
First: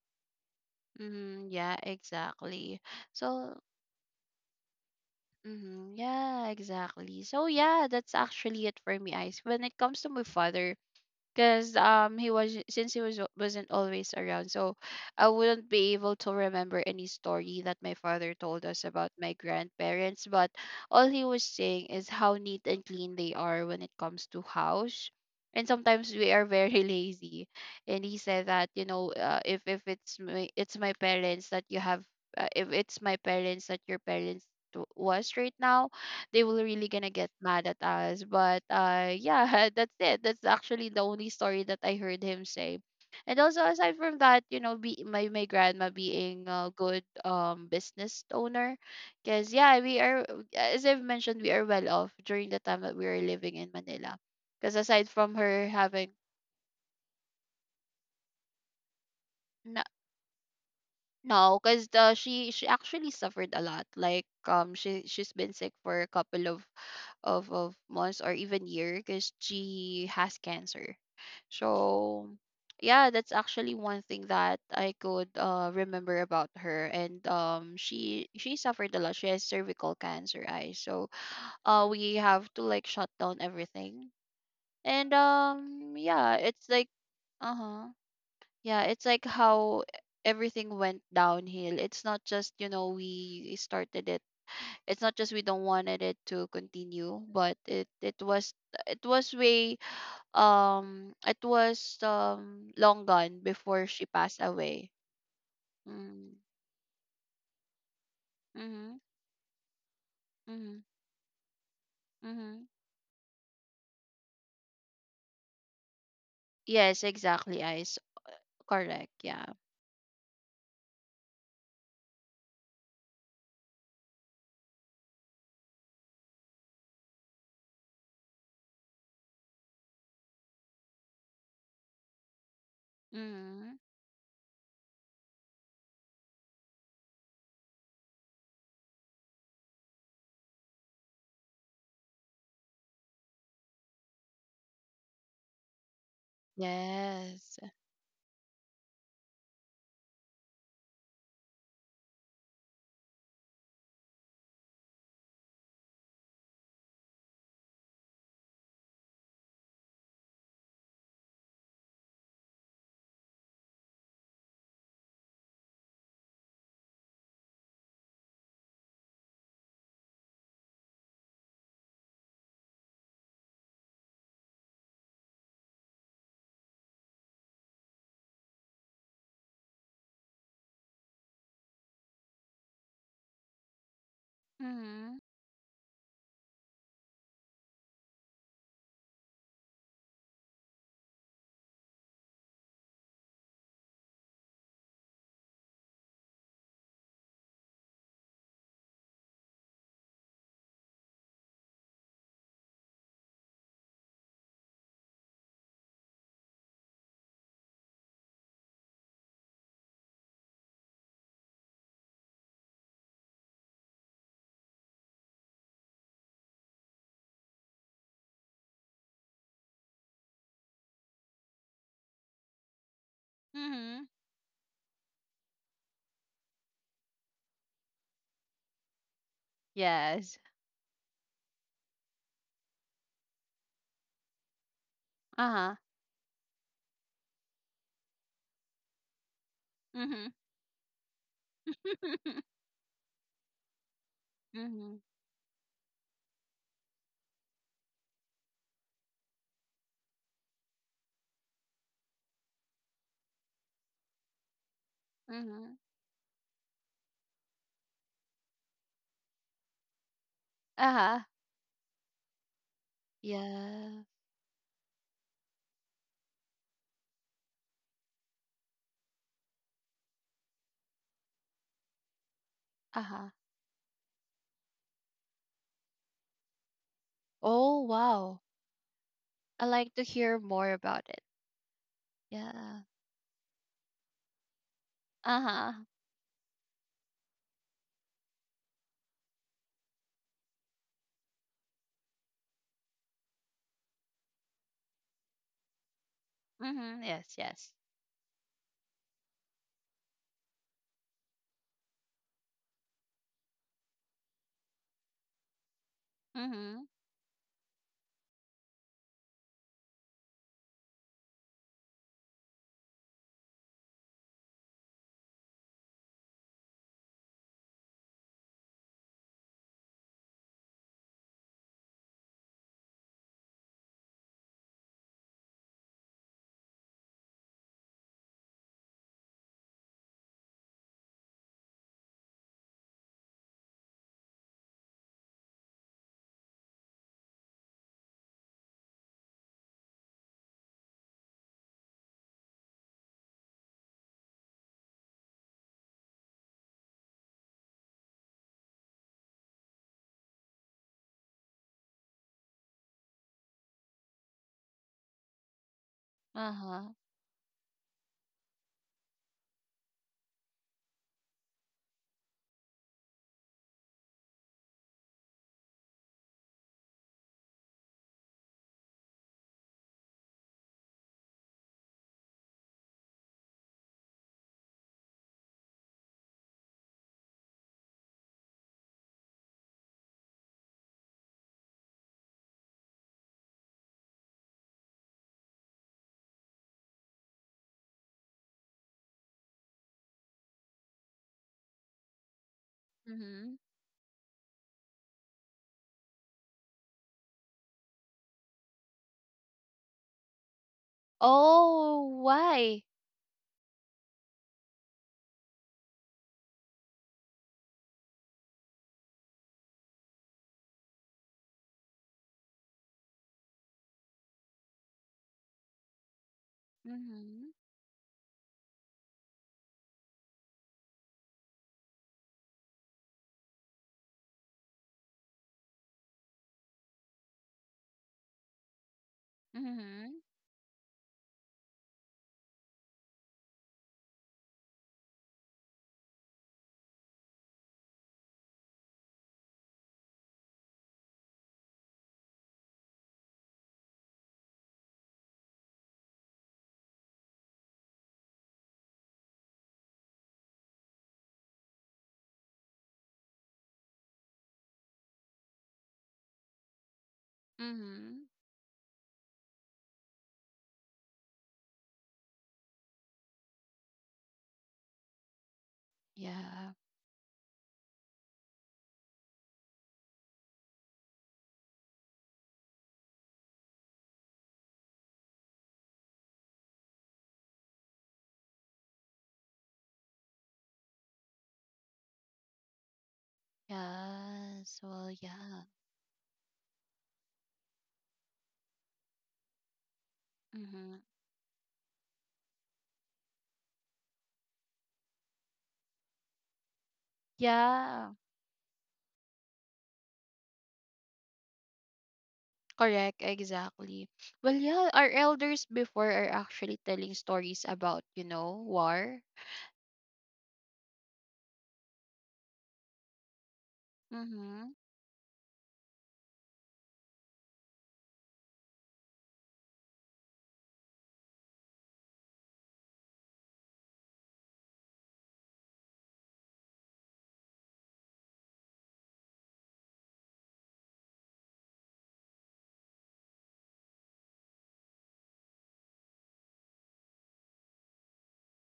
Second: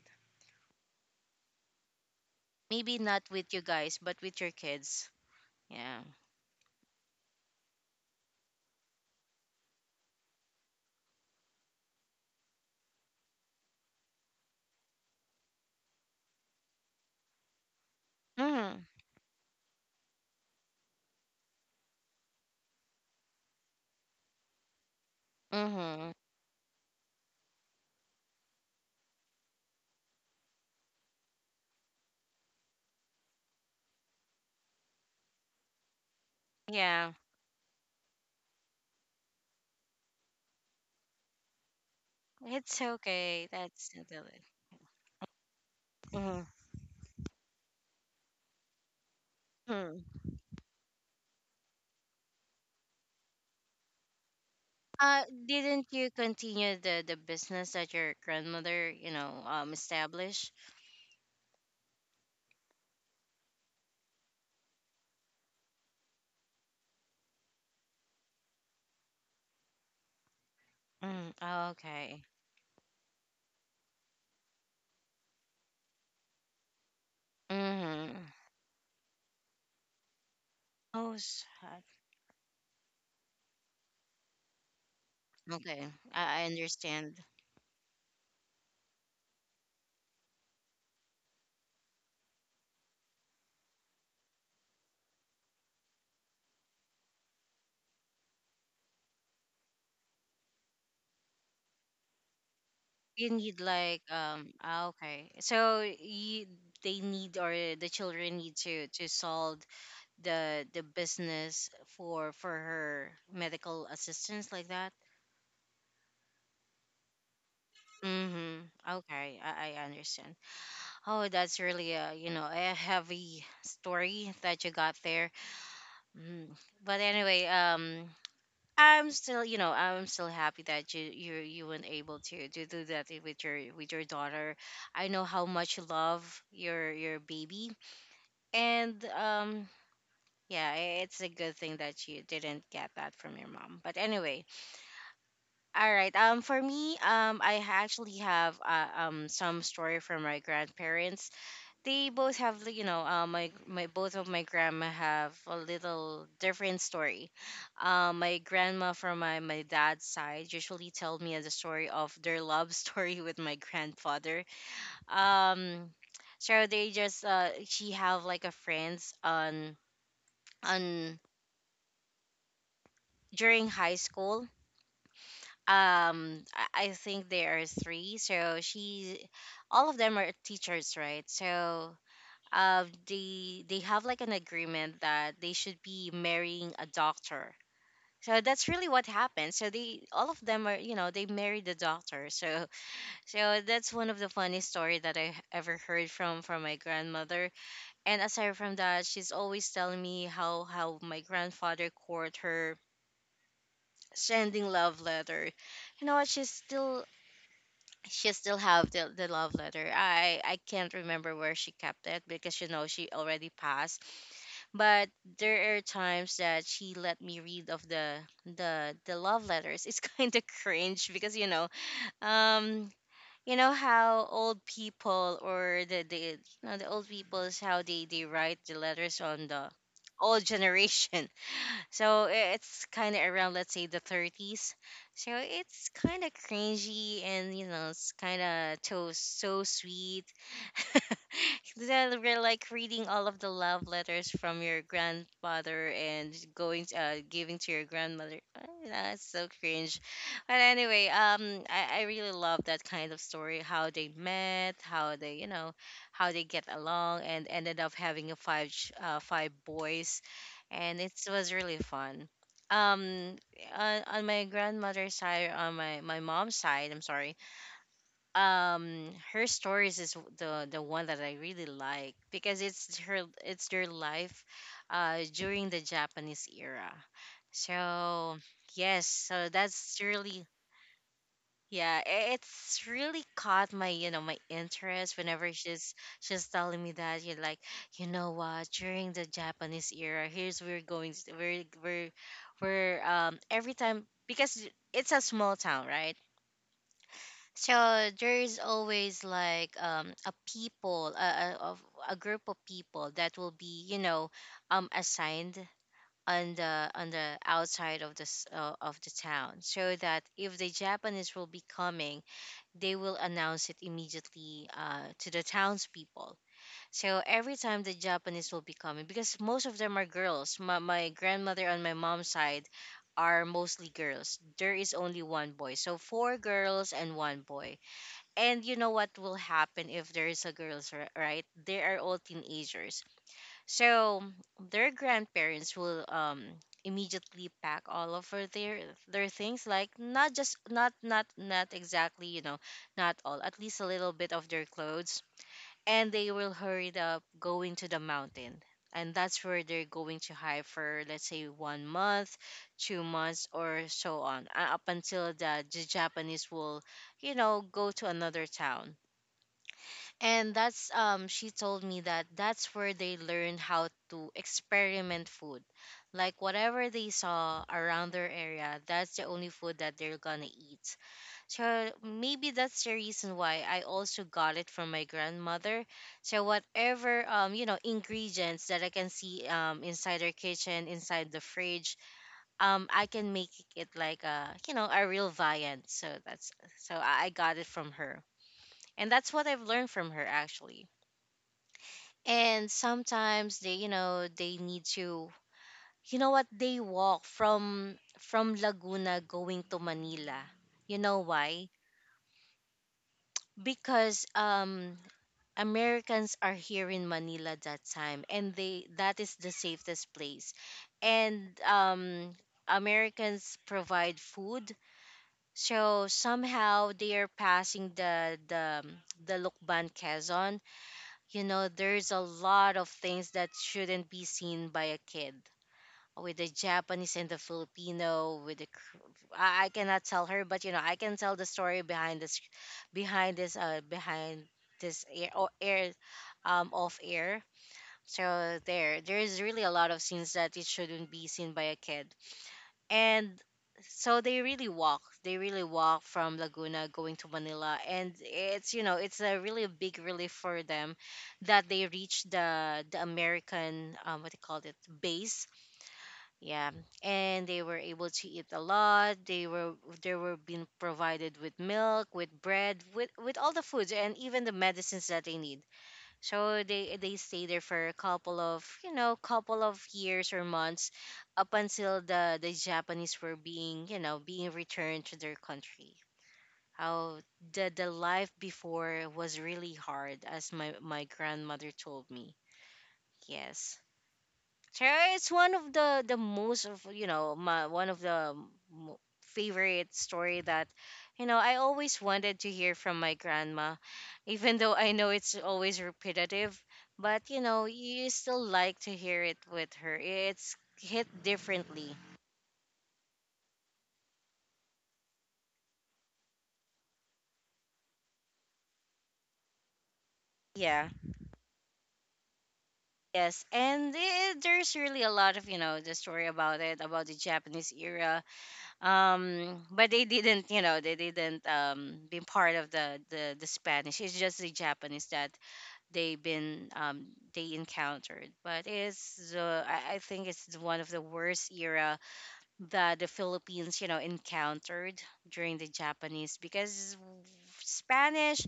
Mhm. Yeah, exactly.
Maybe not with you
So,
guys, but with your kids.
mhm.
Yeah.
Yeah, exactly. So, yeah, that's actually it for me, Ice. When it comes to my father, because he was since he wasn't always around, so I wouldn't be able to remember any story that my father told us
Mhm.
about my grandparents. But all he was saying is how neat and clean they are when it comes to house, and sometimes
Mhm.
we are very [LAUGHS] lazy. And he said that, you know, if it's my, it's my parents that you have, if it's my parents that your parents was right now, they were really gonna
Yeah.
get mad at us. But yeah, [LAUGHS] that's it. That's actually the only story that I heard him say.
It's
And
okay.
also
That's.
aside from that, you know, be my grandma being a good business owner, because yeah, we
Mm-hmm.
are, as I've mentioned, we are well off during the time that we were living in Manila. Because aside
Uh,
from her
didn't you
having.
continue the business that your grandmother,
No,
established?
no, because she actually suffered a lot. Like, she's been sick for a couple of months or even year, because she has cancer.
Mm, oh, okay.
So yeah, that's actually one thing that I could remember about her. And
Mm-hmm.
she suffered a lot. She has cervical cancer, I so,
Oh,
we have to, like, shut down everything. And
okay,
yeah,
I
it's like
understand.
uh huh. Yeah, it's like how everything went downhill. It's not just, you know, we started it, it's not just we don't wanted it to continue, but it was, way, it was long
You
gone
need,
before
like,
she passed away.
okay. So
Mm.
you, they need, or the children need to
Mm-hmm.
to solve the
Mm-hmm.
the business for
Mm-hmm.
her medical assistance, like that.
Yes, exactly, Ice.
Mm-hmm.
Correct.
Okay,
Yeah.
I understand. Oh, that's really a heavy story that you got there. Mm. But anyway. I'm still happy that you weren't able to do that with your
Mm-hmm.
with your daughter. I know how much you love your baby, and, yeah, it's a good thing that you didn't get that from your mom. But anyway, all right. For me,
Yes.
I actually have some story from my grandparents. They both have, like, my both of my grandma have a little different story. My grandma from my dad's side usually tell me the story of their love [LAUGHS] story with my grandfather. um so they just she have like a friends on on during high school. I think there are three, so she, all of them are teachers, right? So they have like an agreement
Mm-hmm.
that they should be marrying a doctor. So that's really what happened. So they all of them are you know they married the doctor. So that's one of the funny story that I ever heard from my grandmother. And aside from that, she's always telling me how my grandfather court her, sending love letter. You know what? She still have the love letter. I can't remember where she kept it, because, she already passed, but there are times that she let me read of the love letters. It's [LAUGHS] kind of cringe, because, um
Mm-hmm.
how old people, or the you know, the old people is how they write the letters on the
Yes.
old generation, so it's kind of around, let's say, the 30s. So
Uh-huh.
it's kind of cringy and, it's kind of so, so
Mm-hmm.
sweet. [LAUGHS] Then we're
[LAUGHS]
like reading all of the love letters from your
Mm-hmm.
grandfather and going, giving to your grandmother. [LAUGHS] That's so cringe. But anyway, I really love that kind of story, how they met, how they, you
Mm-hmm.
know, how they get along, and ended up having five boys, and it
Uh-huh.
was really fun. Um,
Yeah.
on my grandmother's side, on my mom's side, I'm sorry. Her stories is the one that I really like, because it's her
Uh-huh.
it's their life, during the Japanese era.
Oh, wow.
So yes, so
I like to
that's
hear
really,
more about it.
yeah,
Yeah.
it's really caught my interest whenever
Uh-huh.
she's telling me that, you're like, you know what, during the Japanese era, here's where we're going, s- we're every time, because it's a small town, right?
Mhm. Yes, yes.
So there's always, like, a people, a, of- a group of people that will be, assigned on
Mhm.
the outside of this, of the town, so that if the Japanese will be coming, they will announce it immediately, to the townspeople. So every time the Japanese will be coming, because most of them are girls. My grandmother on my mom's side are mostly girls. There is only one boy. So four girls and one boy. And you know what will happen if there is a girls, right? They are all teenagers. So their grandparents will, immediately pack all of her their things, like not just, not, not, not exactly, not all, at least a little bit of their clothes. And they will hurry up going to the mountain, and that's where they're going to hide for, let's say, one month, 2 months, or so on, up until the Japanese will,
Uh-huh.
go to another town. And that's, she told me that's where they learn how to experiment food, like whatever they saw around their area, that's the only food that they're gonna eat. So maybe that's the reason why I also got it from my grandmother. So whatever, ingredients that I can see, inside her kitchen, inside the fridge, I can make it like a you know a real viand. So that's, so I got it from her, and that's what I've learned from her, actually. And
Mhm.
sometimes they need to, you know what, they walk from Laguna going to Manila. You know why?
Oh, why?
Because, Americans are here in Manila that time, and they that is the safest place. And, Americans provide food, so somehow they are
Mhm.
passing the the Lukban Quezon. There's a lot of things that shouldn't be seen by a kid, with the Japanese and the Filipino, with the K-. I cannot
Mhm.
tell her, but, I can tell the story behind behind this uh behind this air, or air off air. So there is really a lot of scenes that it shouldn't be seen by a kid. And so they really walk from Laguna going to Manila, and it's you know it's a really big relief for them that they reach the American, what do you call it, base. Yeah, and they were able
Mhm.
to eat a lot. They were being provided with milk, with bread, with all the foods and even the medicines that they need. So
Yeah.
they stay there for a couple of couple of years or months, up until the Japanese were being being returned to their country. How The life before was really hard, as my grandmother told me. Yes.
Yes.
Sure,
Well,
it's one
yeah.
of the most of my one of the mo- favorite story that
Mhm.
I always wanted to hear from my grandma, even though I know it's always repetitive. But,
Yeah.
you still like to hear it with her. It's hit differently.
Correct, exactly. Well, yeah, our elders before are actually telling stories about, you know, war.
Yeah. Yes, and
Mhm.
there's really a lot of the story about it, about the Japanese era. But they didn't, they didn't been part of the Spanish. It's just the Japanese that they been they encountered. But it's the I think it's the one of the worst era that the Philippines encountered during the Japanese, because Spanish,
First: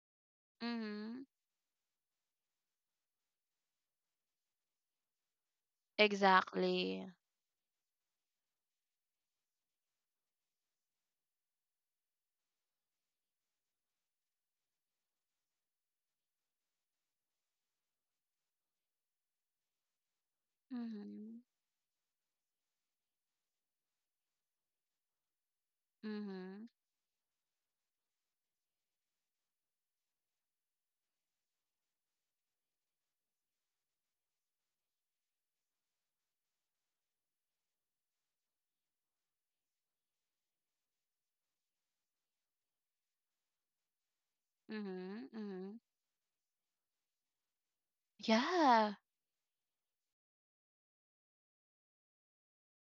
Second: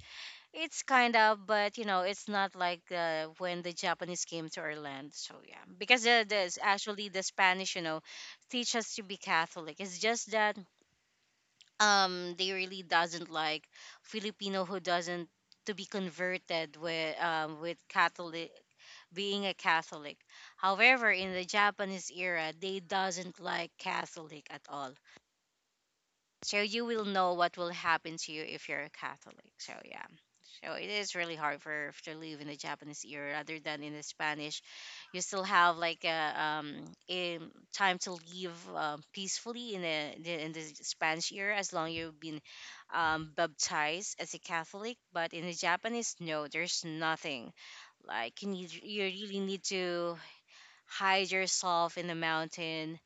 it's kind
Mhm.
of, but you know it's not like when the Japanese came to our land. So yeah, because there's
Exactly.
actually the Spanish, you know, teach us to be Catholic. It's just that they really doesn't like Filipino who doesn't to be converted with Catholic, being a Catholic. However, in the
Mhm.
Japanese era, they doesn't like Catholic at all. So you
Mhm.
will know what will happen to you if you're a Catholic. So yeah, so it is really hard for to live in the Japanese era rather than in the Spanish. You still have like um, a time to leave peacefully in the in the Spanish era, as long you've been baptized as a Catholic. But in
Mhm.
the
Mhm.
Japanese, no, there's nothing. Like you
Yeah.
really need to hide yourself in the mountain.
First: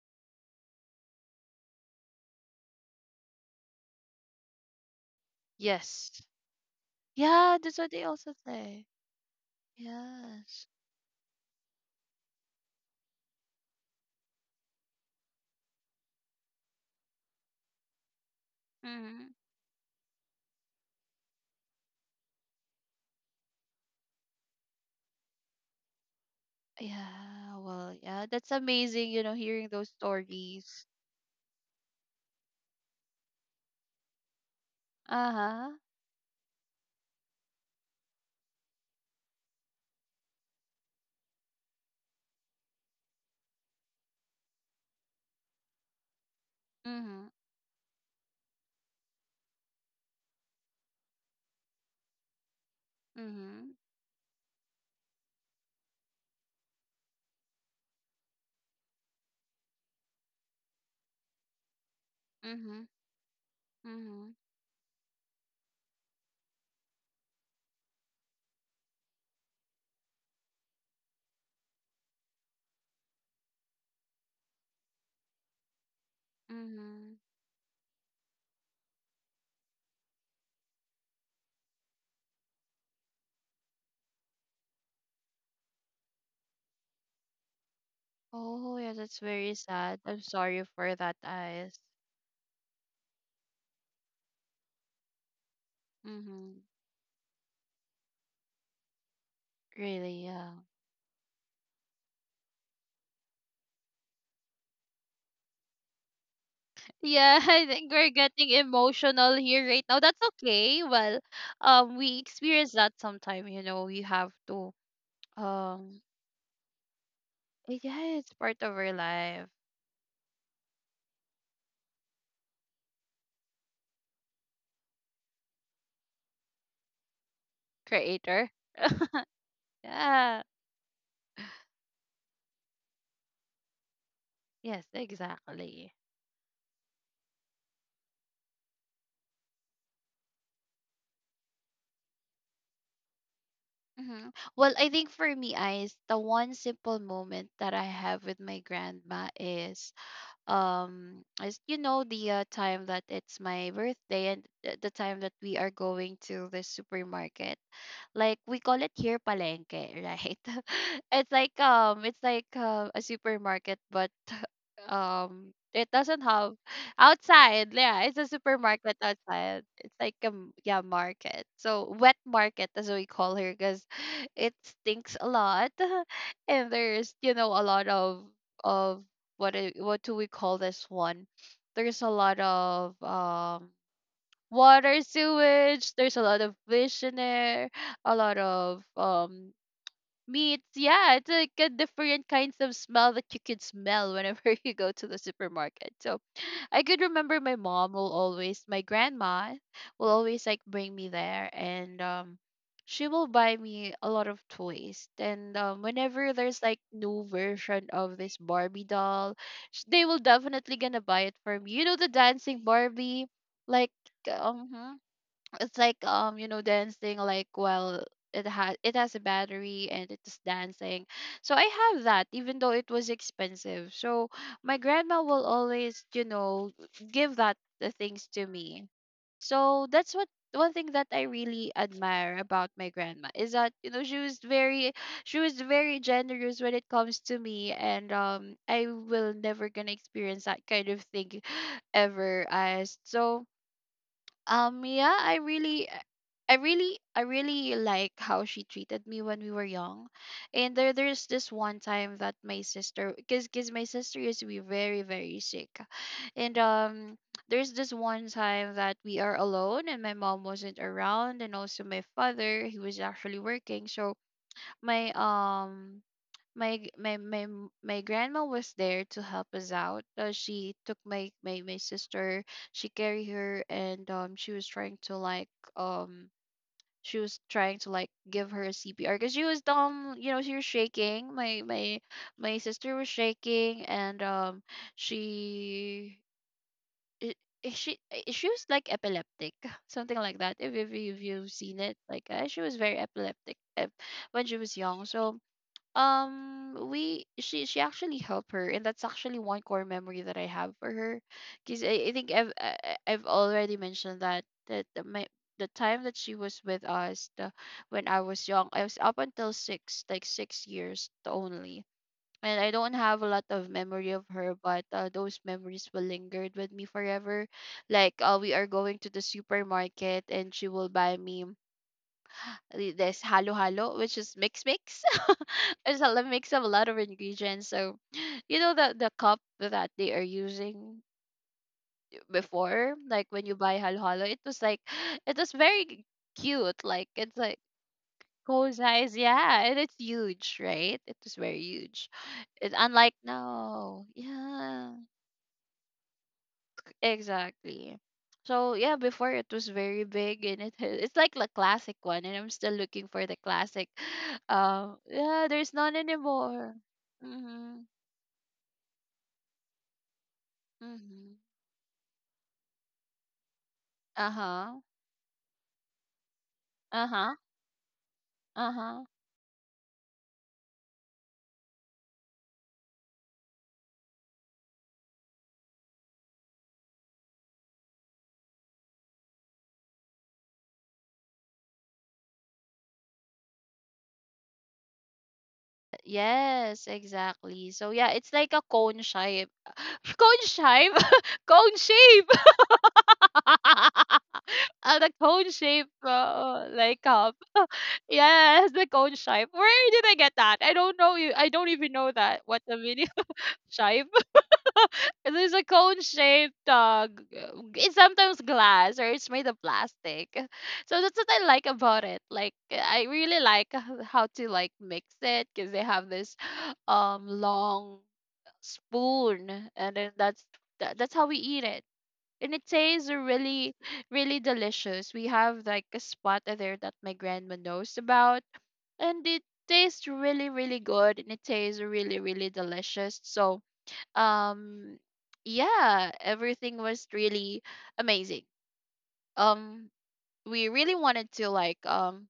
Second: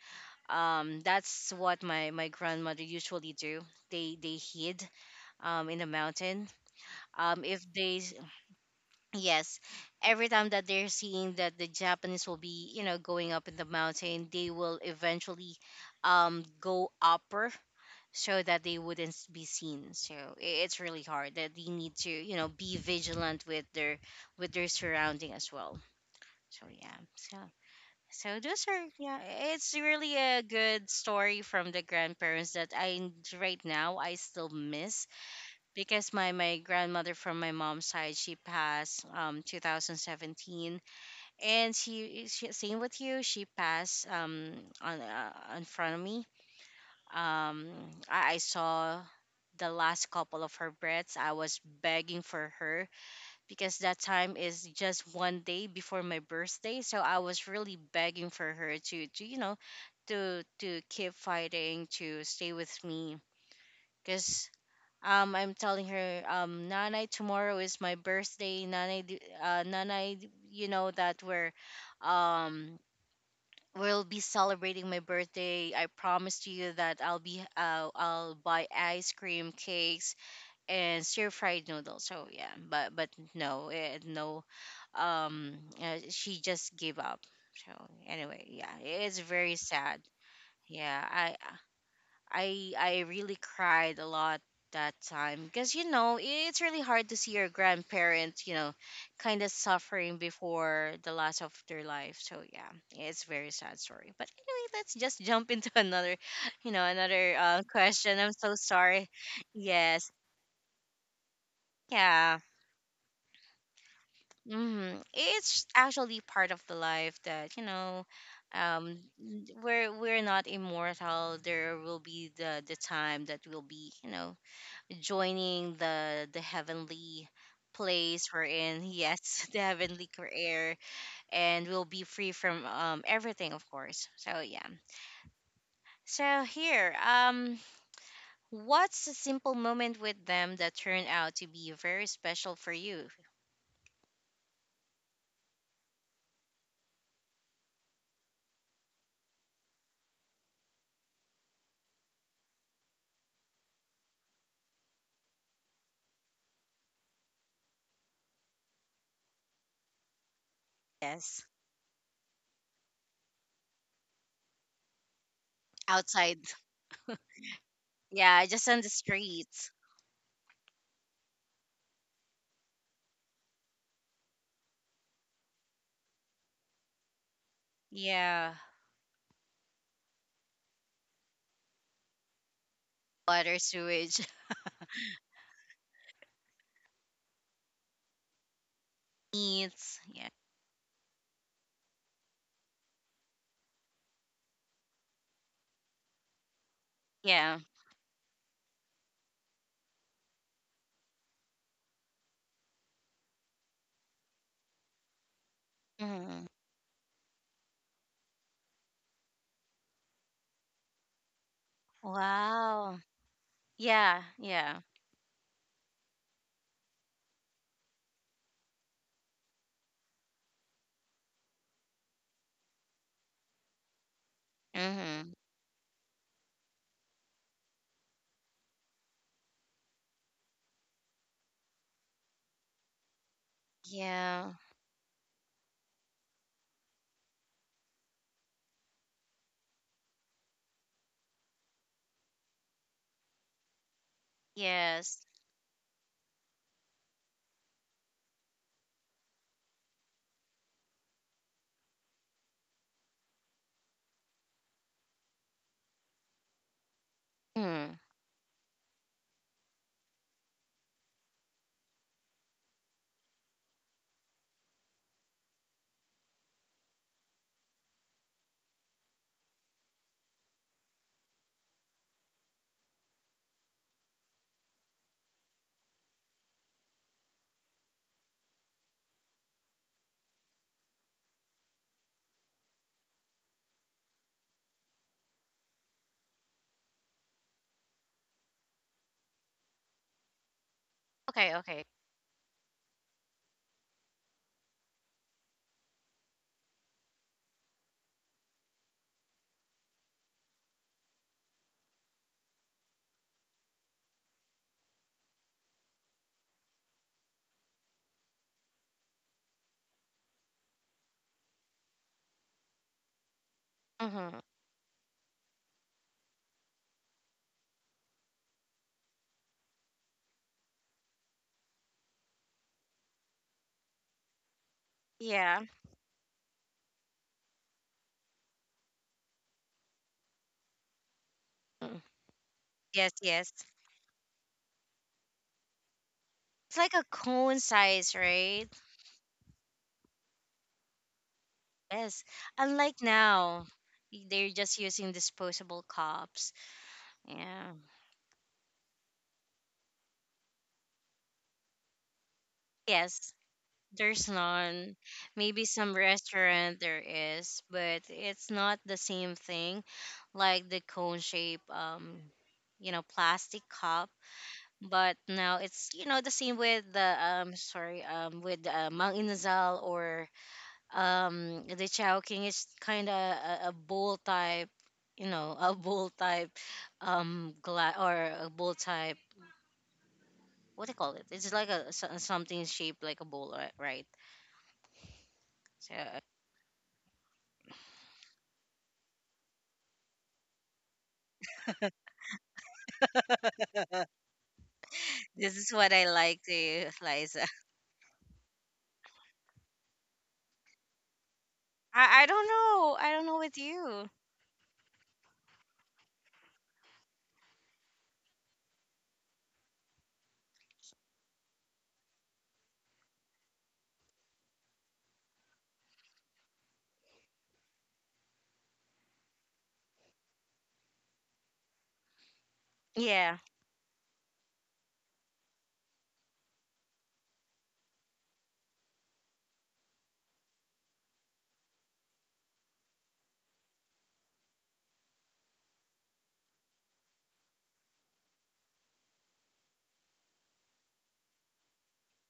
That's what my grandmother usually do. They hid in the
Yes.
mountain.
Yeah,
If
that's what
they
they also say.
Yes, every time that
Yes.
they're seeing that the Japanese will be, you know, going up in the mountain, they will eventually go upper, so that they wouldn't s-
Hmm.
be seen. It's really hard that they need to, you know, be vigilant with their surrounding as well. So yeah. So
Yeah, well, yeah,
so
that's
those are
amazing,
yeah,
you know, hearing
it's
those
really a good
stories.
story from the grandparents that right now I still miss,
Uh-huh.
because my grandmother from my mom's side, she passed 2017. And she same with you, she passed on in front of me.
Mm-hmm.
Um I, I saw the last couple of her breaths. I was begging for her,
Mm-hmm.
because that time is just one day before my birthday, so I was really begging for her to you know, to keep fighting, to stay with
Mm-hmm.
me.
Mm-hmm.
Because I'm telling her, Nanay, tomorrow is my birthday. Nanay, Nanay, you know that we're, um, we'll be celebrating my birthday. I promised you that
Mm-hmm.
I'll be, I'll buy ice cream, cakes, and stir fried noodles. So yeah, but no. She just gave up. So anyway, yeah,
Oh, yeah,
it's
that's very
very
sad.
sad.
I'm sorry for
Yeah,
that,
I
eyes.
I I really cried a lot that time, because you know
Mm-hmm.
it's really hard to see your grandparents, you know, kind of suffering
Really, yeah.
before the last of their life. So yeah, it's very sad story. But anyway, let's just jump into [LAUGHS] another, you know, another
Yeah, [LAUGHS] I think we're
question. I'm
getting
so sorry.
emotional here right now.
Yes.
That's okay. Well, we
Yeah.
experience that sometime, you know, we have to,
It's
um,
actually part of the life that you know,
yeah, it's part of
um
our life.
we're not immortal. There will be the time that will be, you know, joining the heavenly place we're
Creator.
in.
[LAUGHS]
Yes. [LAUGHS] The heavenly
Yeah.
career. And we'll be free from everything, of course. So yeah,
Yes, exactly.
so here, what's a simple moment with them that turned out to be very special for you?
hmm Well, I think for me, Ice, the one simple moment that I have with my grandma is the time that it's my birthday and the time that we are going to the supermarket. Like we call it here palengke, right? [LAUGHS] it's
Yes.
like um it's like uh, a supermarket, but [LAUGHS] it doesn't
Outside.
have outside. Yeah, it's a
Yeah, just on the
supermarket outside.
streets.
It's like a yeah, market. So wet market as we call here because [LAUGHS] it stinks a lot. [LAUGHS] And there's a lot of
Yeah.
of what do we call this one? There's a lot of
Water sewage. [LAUGHS]
water sewage. There's a lot of fish in there, a lot of
Meats, yeah.
meats. Yeah, it's like a different kinds of smell that you could smell whenever [LAUGHS] you go to the supermarket. So I could remember my
Yeah.
mom will always, my grandma will always like bring me there. And she will buy me a lot of toys, and whenever
Hmm.
there's like new version of this Barbie doll, they will definitely gonna buy it for me, the dancing
Wow.
Barbie. Like
Yeah, yeah.
um it's like dancing, like, well, it has a battery and it's dancing. So I have that even though it was expensive. So my grandma
Hmm.
will always, give that the things to me. So that's what, one thing that I really admire about my grandma is that, she was
Yeah.
very generous when it comes to me. And I will never gonna experience that kind of thing ever as so. Yeah,
Yes.
I really like how she treated me when we were young. And there's this one time that my sister, cuz my sister used to be very very sick. And there's this
Mm.
one time that we are alone and my mom wasn't around, and also my father, he was actually working. So my my g- my m- my grandma was there to help us out. She took my sister. She carried her, and she was trying to um, like give her a CPR because she was shaking. My sister was shaking, and she. I- I- she was like epileptic, [LAUGHS] something like that. If you've
Okay,
seen
okay.
it, like, she was very epileptic, when she was young. So we she actually helped her, and that's actually one core memory that I have for her because I think I've already mentioned that that the- my the time that she was with us, when I was young I was up until 6 years only, and I don't have a lot of memory of
Mm-hmm.
her, but those memories will lingered with me forever. Like, we are going to the supermarket and she will buy me this halo halo, which is mix mix. [LAUGHS]
Yeah.
It's a lot mix of a lot of ingredients. So, you know, the cup that they are using
Mm.
before,
Yes,
like when
yes.
you buy halo halo, it was like [GASPS] [SIGHS] it was very
It's
cute.
like a
Like, it's
cone
like
size, right?
cool size, yeah, and it's huge, right? It was very huge.
Yes.
It's
Unlike
unlike
now,
now,
they're just
yeah.
using disposable cups. Yeah.
Exactly. So yeah, before it was very big and it [LAUGHS] has, it's like the classic one, and I'm still looking for
Yes,
the classic. [GASPS]
there's
[LAUGHS]
none.
Yeah,
Maybe
there's none
some
anymore.
restaurant there is,
Mhm.
but it's not the same thing like the cone
Mhm.
shape, you know, plastic cup.
Uh-huh.
But now it's, you know, the same with the
Uh-huh.
sorry with
Uh-huh.
Mang Inasal, or the Chow King, is kind of a bowl type, you know, a bowl type glass, or a bowl type. What do you call it? It's like something shaped like a bowl, right? So
Yes, exactly. So yeah, it's like a cone shape. [LAUGHS] Cone shape. [LAUGHS] Cone shape. [LAUGHS] Ah, the cone
this is
shape,
what I like to use,
like cup.
Liza. [LAUGHS]
[LAUGHS] Yes, the cone shape. Where did I get that? I don't know. You, I don't even know
I
that.
don't
What the
know.
video
I don't know with
[LAUGHS] shape?
you.
[LAUGHS] There's a cone shaped. It's sometimes glass or it's made of plastic. So that's what I like about it. Like, I really like how to like mix it because they have this [GASPS] long spoon, and then that's how we eat it, and it tastes
Yeah.
really really delicious. We have like a spot there that my grandma knows about, and it tastes really really good and it tastes really really delicious. So um yeah, everything was really amazing. Um we really wanted to like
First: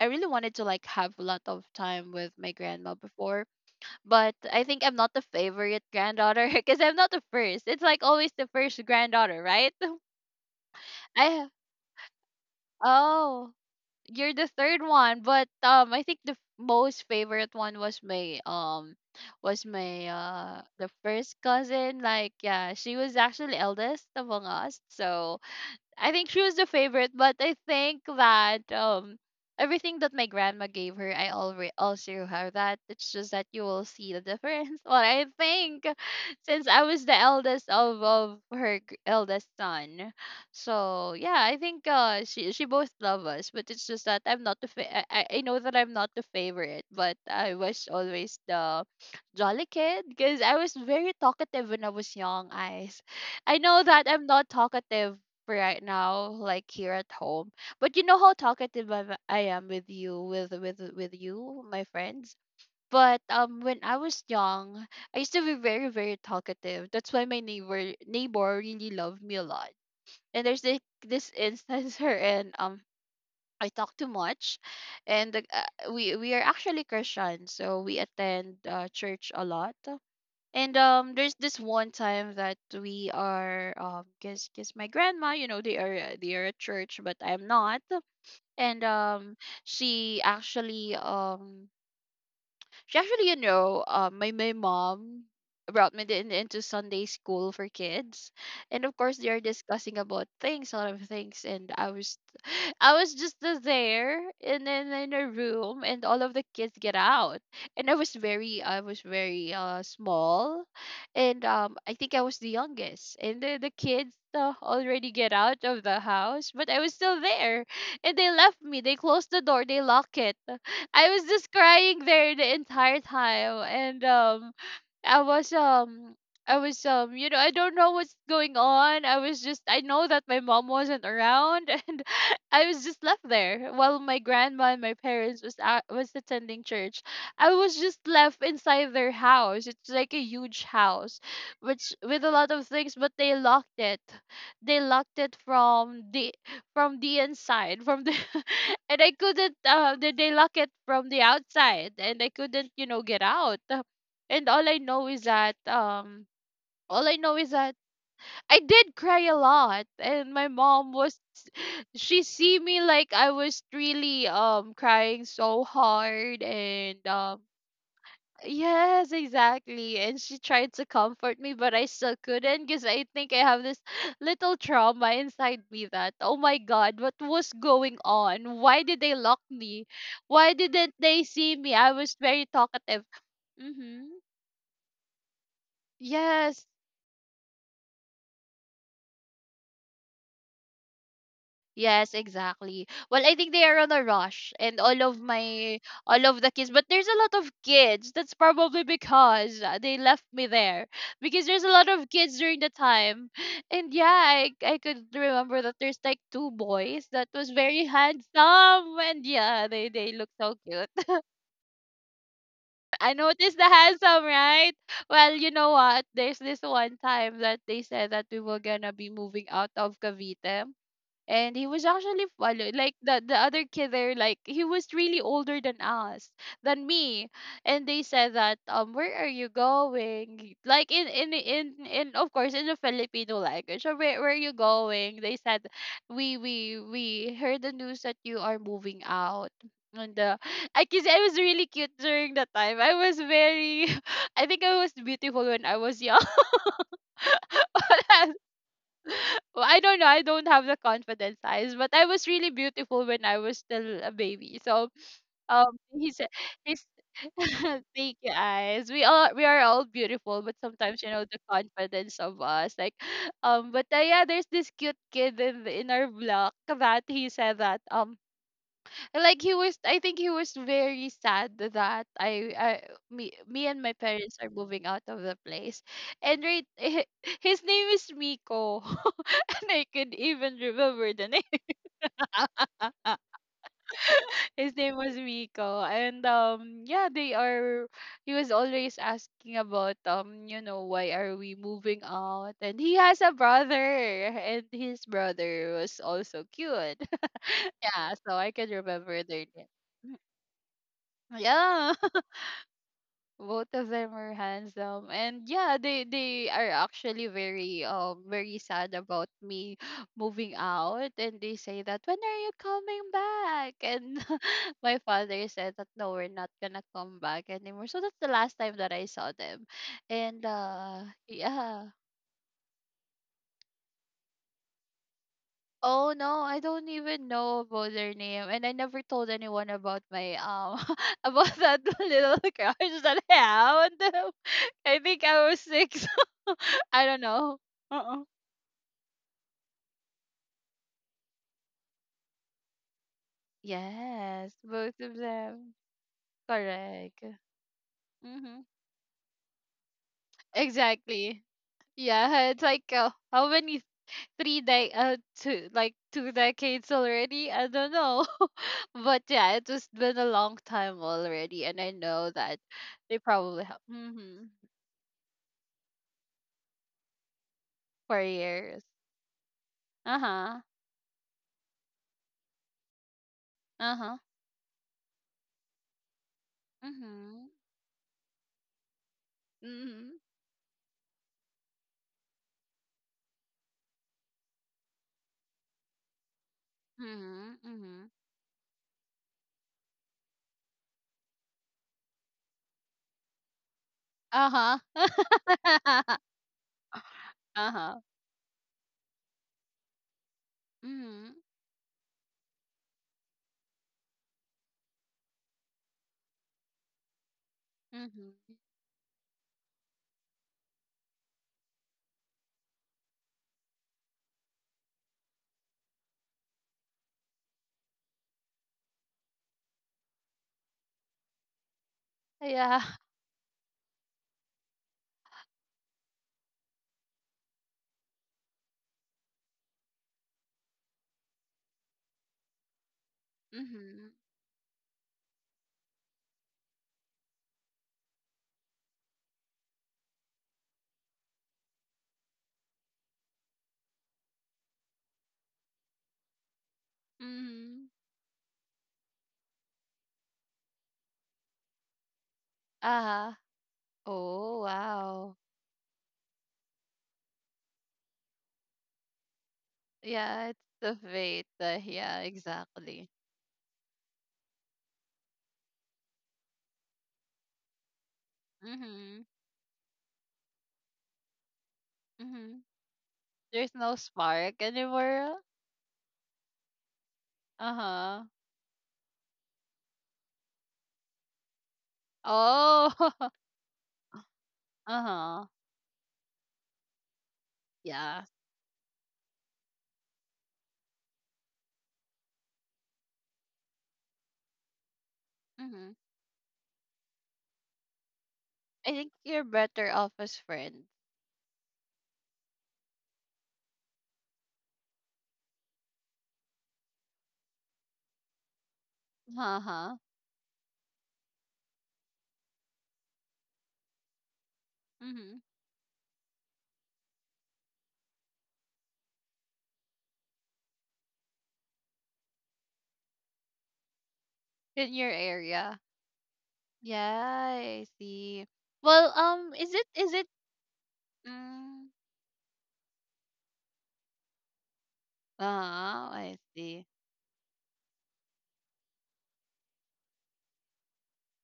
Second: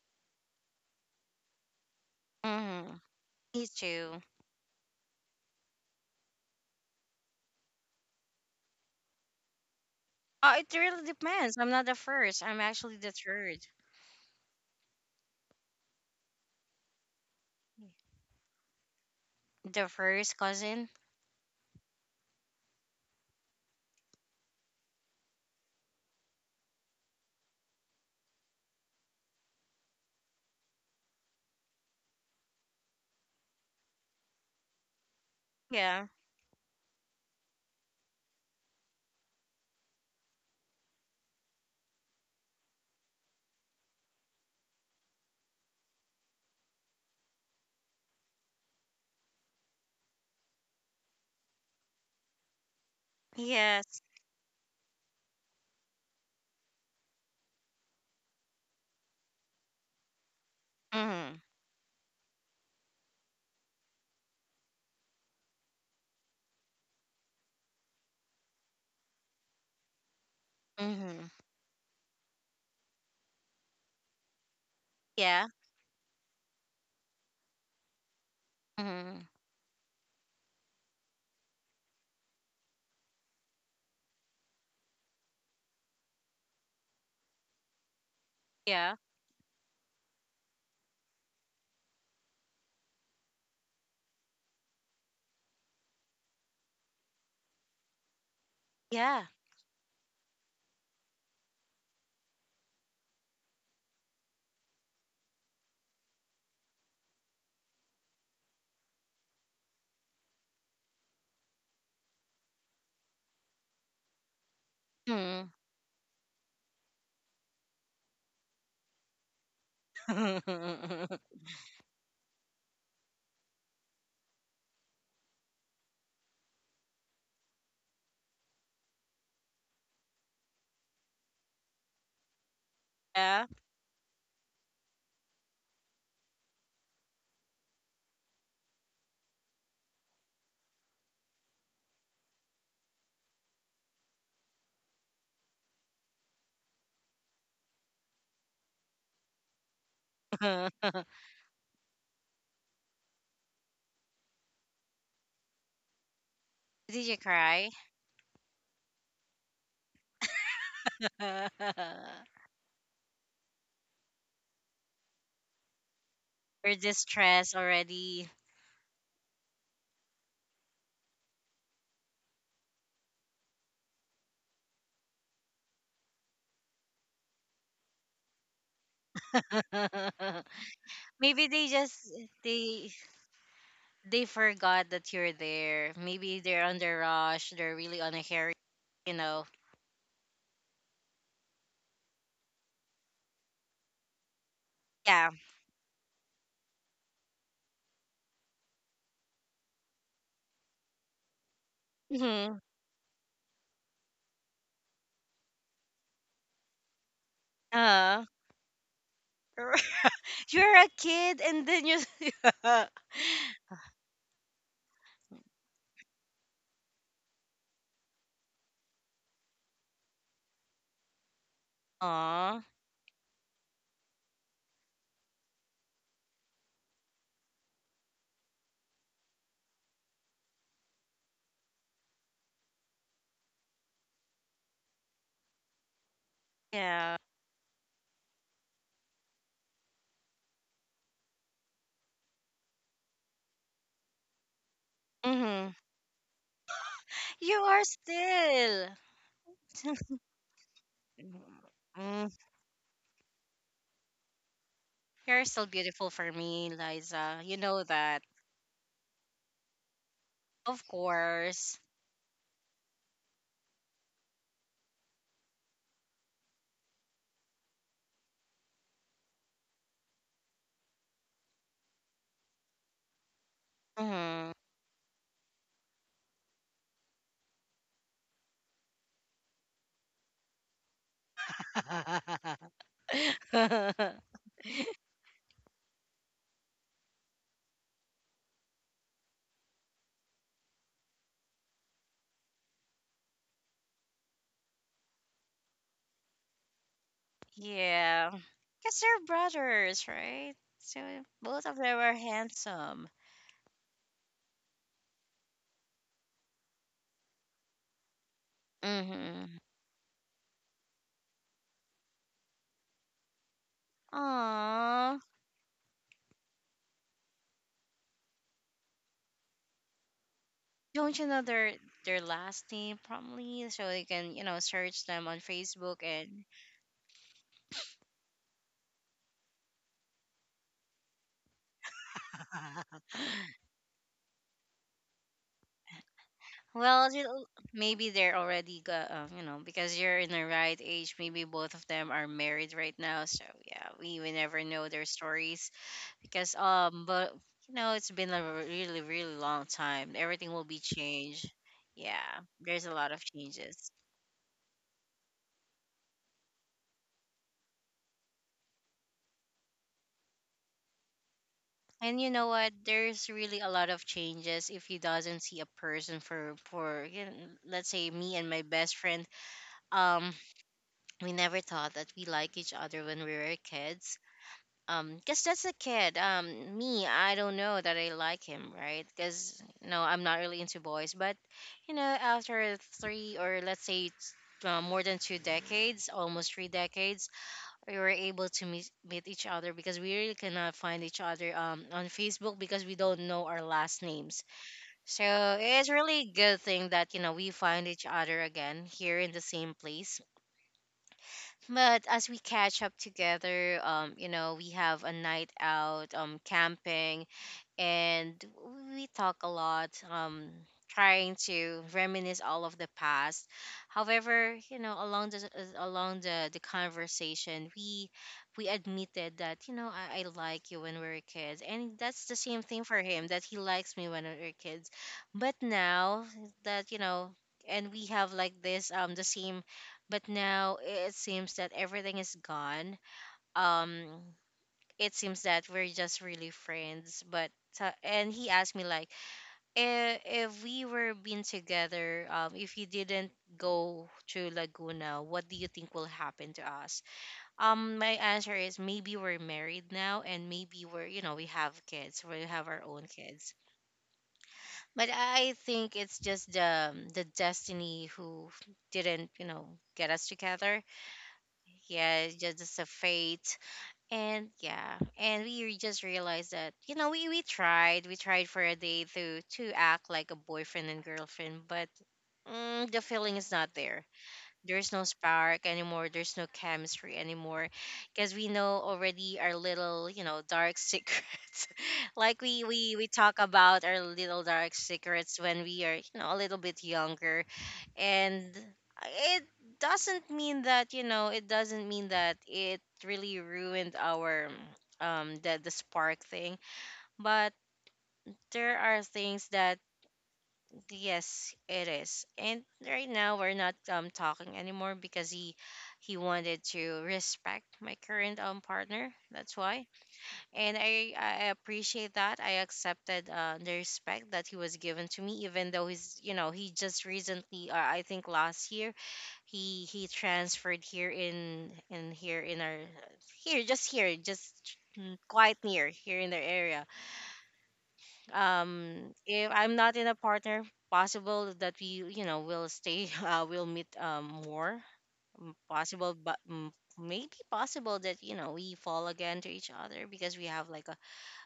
I really wanted to like have a lot of time with my grandma
Mm-hmm.
before,
Me too.
but I think I'm not the favorite granddaughter [LAUGHS] because I'm not the first. It's like always the first granddaughter, right? [LAUGHS]
Oh, it really
I
depends. I'm not the first. I'm actually the
oh
third.
you're the third one. But I think the most favorite one was
The
my
first
the
cousin.
first cousin. Like, yeah, she was actually eldest among us. So I think she was the favorite, but I think that everything that my grandma gave her, I already also have that. It's just that you will see the difference. [LAUGHS] What I think,
Yeah.
since I was the eldest of her eldest son. So yeah, I think she both love us, but it's just that I'm not the I know that I'm not the favorite, but I was always the jolly kid because I was very talkative when I was young. I know
Yes.
that I'm not talkative right now, like here at home. But you know how talkative I am with you, with with
Mm-hmm.
you, my friends. But when I was young, I used to be very very talkative. That's why my neighbor really loved me a lot. And there's this
Mm-hmm.
this instance [LAUGHS] wherein I talk too much, and
Yeah.
we are actually Christian, so we attend
Mm-hmm.
church a lot. And there's this one time that we are cause my grandma, you know, they are at church, but I'm not. And
Yeah.
she actually um, she actually, you know, my mom brought me into Sunday school for kids, and of course
Yeah.
they are discussing about things, a lot of things, and I was, [LAUGHS] [SIGHS] I was just there, and then in a room, and all of the kids get out, and I was very small, and I think I was the youngest, and the kids. Already get
Hmm.
out of the house, but I was still there, and they left me, they closed the door, they lock it. [LAUGHS] I was
[LAUGHS]
just crying there the entire time. And I was I was I don't know what's going on. I was just I know that my mom wasn't around, [LAUGHS] and I was just left
Yeah.
there while my grandma and my parents was was attending church. I was just left inside their house. It's like a huge house which with a lot of things, but they locked it. They locked it from the inside, from the [LAUGHS] and I couldn't, they lock it from
[LAUGHS]
the outside, and I couldn't, get out, and all I know is that
Did
all I
you
know is
cry?
that I did cry a lot, and my mom was, she
[LAUGHS]
see me, like I was really crying so hard.
Or
And
distressed already?
yes, exactly, and she tried to comfort me, but I still couldn't because I think I have this [SIGHS] little trauma inside me that, oh my god, what was going on, why did they lock me,
[LAUGHS]
why didn't they
Maybe
see
they
me? I
just
was very
they
talkative. Mhm.
they forgot that you're there. Maybe they're
Yes.
on the rush. They're really on a hurry. You know.
Yes, exactly. Well, I think they are on a rush, and
Yeah.
all of the kids, but there's a lot of kids. That's probably because they left me there because there's a lot of kids
Mm-hmm.
during the time. And yeah, I could remember that there's like two boys that was very
Uh.
handsome, and yeah, they look
[LAUGHS]
so
You're a
cute. [LAUGHS]
kid, and then you. [LAUGHS]
I noticed the handsome, right? Well, you know what? There's this one time that they said that we were gonna be moving out of Cavite, and he was actually
Aw.
follow like the other kid there, like he was really older than us than me. And they said that, where are you going, like, in of course in the Filipino language. So where are you going, they said, we we
Yeah.
we heard the news that you are moving out. And I guess I was really cute during that time. I was very, [LAUGHS] I think I was beautiful when
Mm-hmm.
I was young.
You are
[LAUGHS]
still.
Well, I don't know. I don't have the confidence, eyes, but I was
[LAUGHS]
really beautiful when I was still a baby. So
You're still beautiful
he said,
for me,
he's
Liza. You know
[LAUGHS] thank
that.
you, eyes. We are all beautiful, but
Of
sometimes you know the
course.
confidence of us, like. But yeah, there's this cute kid in our block that he said that like he was. I think he was very sad that I me and my parents are
Hmm.
moving out of the place, and right, [LAUGHS] his name is Miko. [LAUGHS] I could even remember the name. [LAUGHS]
[LAUGHS]
His name was Rico. And yeah, they are he was always asking about why are we moving out? And he has a brother and his brother was also cute. [LAUGHS] Yeah,
Yeah.
so I can
Because
remember
they're
their name.
brothers, right? So both of
Yeah.
them are handsome.
Both of them are handsome, and yeah, they are actually very sad about
Mm-hmm.
me [GASPS] [LAUGHS] moving out, and they say that when are you coming back, and [LAUGHS] my
Aww.
father said that no, we're not gonna come back anymore, so that's the last time that I saw them, and
Don't you know their
yeah.
last name probably? So you can, you know, search them on Facebook.
Oh no,
And
I don't even know about their name, and I never told anyone about my [LAUGHS] about that [LAUGHS] little crush that I
[LAUGHS]
have on them. [LAUGHS] I think I was six. [LAUGHS] I
well,
don't know.
maybe
Uh-uh.
they're already got, you know, because you're in the right age. Maybe both of them are married right now. So yeah, we will
Yes,
never know
both
their
of
stories.
them.
Because
Correct.
but you know, it's been a
Mm-hmm.
really really long time. Everything will be
Exactly.
changed. Yeah,
Yeah, it's
there's a
like
lot of
how many
changes.
three de two decades already? I don't know. But yeah, it has been a long time already, and I
And you
know
know
that
what?
they
There's really
probably
a
have
lot of
hmm
changes if you doesn't see a person for you know, let's say
for
me and my
years.
best friend.
Uh
Um,
huh.
we never thought that we like each other when we were
Uh
kids,
huh.
because that's a kid. Me I
Mhm.
don't know that I like him, right? Because you know
Mhm.
I'm not really into boys. But you know, after three, or let's say more than two decades, almost three decades,
Mhm.
we were
Mhm.
able to meet each other, because we really cannot find each other on Facebook, because we don't know our last names.
Uh
So it's
huh. [LAUGHS]
really good thing that, you know, we
Uh
find
huh.
each other again here in the same place.
Mhm.
But as we catch up together, you know, we have a night out, camping,
Mhm.
and
[LAUGHS]
we talk a lot, trying to reminisce all of the past. However, you know, along the along the conversation, we admitted that, you know, I like you when we were kids. And that's the same
Yeah.
thing for him, that he likes me when we were kids. But now that, you know, and we have like this, the same. But now it seems that everything is gone.
Mhm.
um it seems that we're just really friends. And he asked me like, if we were been together, if you didn't go to Laguna, what do you think will happen to us?
Mhm.
My answer is maybe we're married now, and maybe we're, you know, we have kids, we have our own
Uh huh.
kids.
Oh
But
wow.
I think it's just the destiny who didn't, you know, get us
Yeah, it's
together.
the fate.
Yeah,
Yeah,
it's just a
exactly.
fate. And yeah, and we just realized that, you know, we tried, we tried for a day
Mhm.
to act like a boyfriend and girlfriend. But
Mhm.
the feeling is not
There's no
there.
spark
There's no
anymore.
spark anymore. There's no chemistry anymore.
Uh huh.
Because we know already our little, you know, dark secrets. [LAUGHS] Like we
Oh,
we we talk about our little dark
[LAUGHS]
secrets,
uh-huh.
when we are, you know, a little bit younger.
Yeah.
And it doesn't mean that, you know, it doesn't mean that it really ruined our, the
Mm-hmm.
spark thing. But there
I
are
think you're
things that
better off as friends.
yes, it is. And right now we're not talking anymore, because he wanted to respect my current partner. That's why.
Uh-huh.
And I appreciate that. I accepted the respect that he was given to me,
Mm-hmm.
even though he just recently I think last year he transferred here in here in our here just
In your
quite
area.
near here in the area.
Yeah, I see.
um
Well,
if
is
I'm
it
not in a
is it
partner, possible that
mm,
we will stay [LAUGHS] will meet more. Mm,
uh,
possible, but
I see.
maybe possible that we fall again to each other, because we have like a,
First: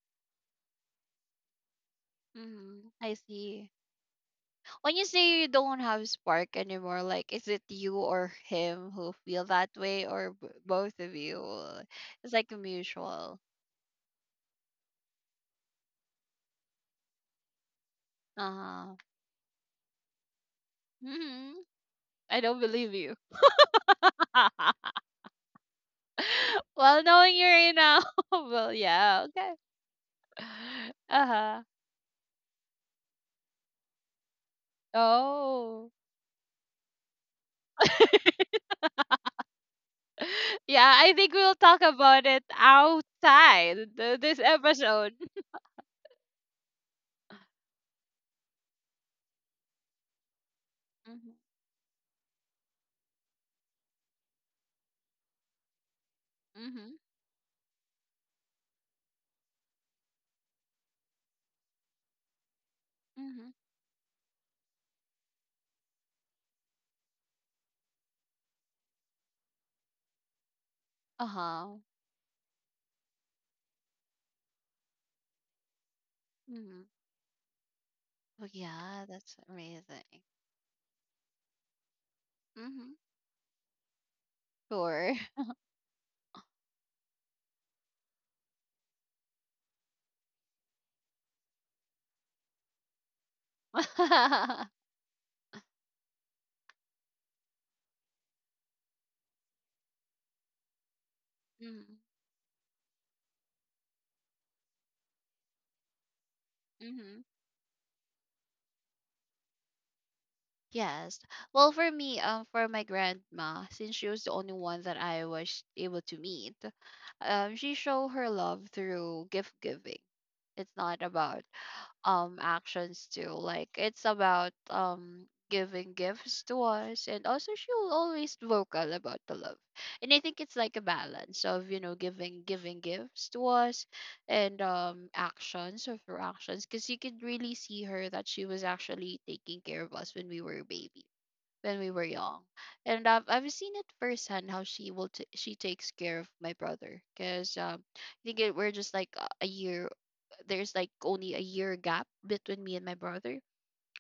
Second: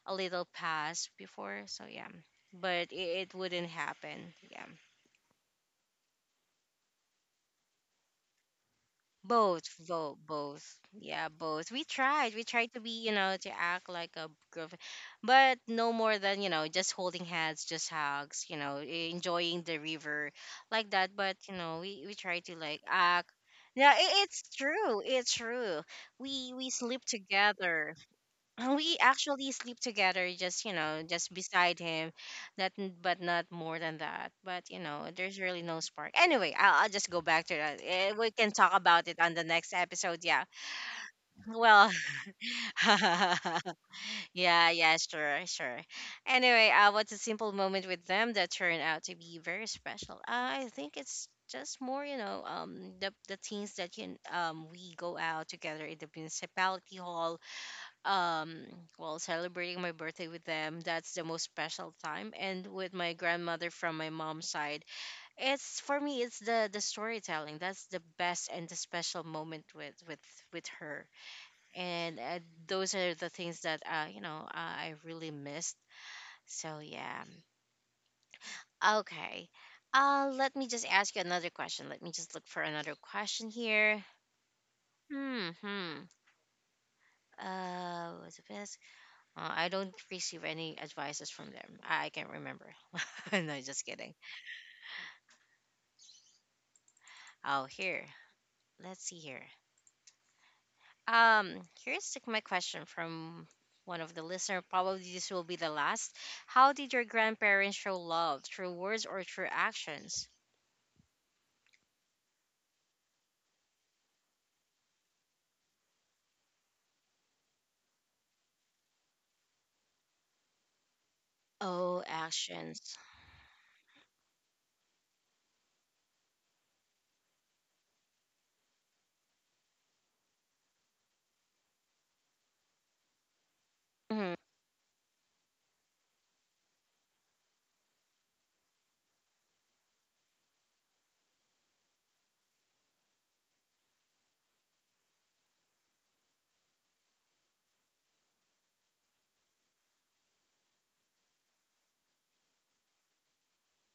a little past before, so yeah.
Mm-hmm.
But it,
I
it wouldn't
see.
happen, yeah.
When you say you don't have spark anymore, like is it you or him who feel
Both,
that way
both,
or
both.
both of
Yeah, both.
you?
We
It's
tried. We
like a
tried to be,
mutual.
to act like a girlfriend, but no more than, just holding hands, just hugs,
Uh-huh.
enjoying the river like that. But,
Mm-hmm.
we
I
try to
don't
like
believe you.
act. Yeah, it's
[LAUGHS]
true. It's true. We
[LAUGHS]
we
Well,
sleep
knowing you right
together.
now, [LAUGHS] well,
We
yeah, okay.
actually sleep together, just you know
Uh
just
huh.
beside him, not, but not more than that. But there's really no
Oh.
spark anyway. I'll just go back to that. We can talk about it on the next episode, yeah.
[LAUGHS] Yeah, I think we'll talk
Well,
about it
[LAUGHS]
outside this
yeah, yeah,
episode.
sure, sure. Anyway, what's a simple moment with them that turned out to be very special? I think it's
Mm-hmm.
just more, the things that can, we go out together in the
Mm-hmm.
municipality hall. um well, celebrating my birthday with them, that's the most special time. And with my
Mm-hmm.
grandmother from my mom's side, it's for me, it's the storytelling that's the best, and the special moment with with her.
Uh huh.
And those are the things that I really missed, so
Mm-hmm.
yeah.
Oh, yeah, that's
Okay.
amazing.
Let me just ask you another question. Let me just look for
Mm-hmm.
another question here.
Sure.
Hmm hmm what's the I don't receive any advices from them. I can't remember. [LAUGHS] No, just kidding.
[LAUGHS]
Oh, here. Let's see here. Um, my question from one of the listener. Probably this will be the last. How did your
Mm-hmm.
grandparents show love? Through words or through actions?
Yes. Well, for me, for my grandma, since she was the only one that I was able to meet, she showed her love through gift giving. It's not about
Oh, actions.
actions too. Like it's about giving gifts to us, and also she will always vocal about the love. And I think it's like a balance of you know giving gifts to us,
Hmm.
and actions of her actions, because you could really see her that she was actually taking care of us when we were a baby when we were young, and I've seen it firsthand how she will she takes care of my brother because I think we're just like a year. There's like only a year gap between me and my brother,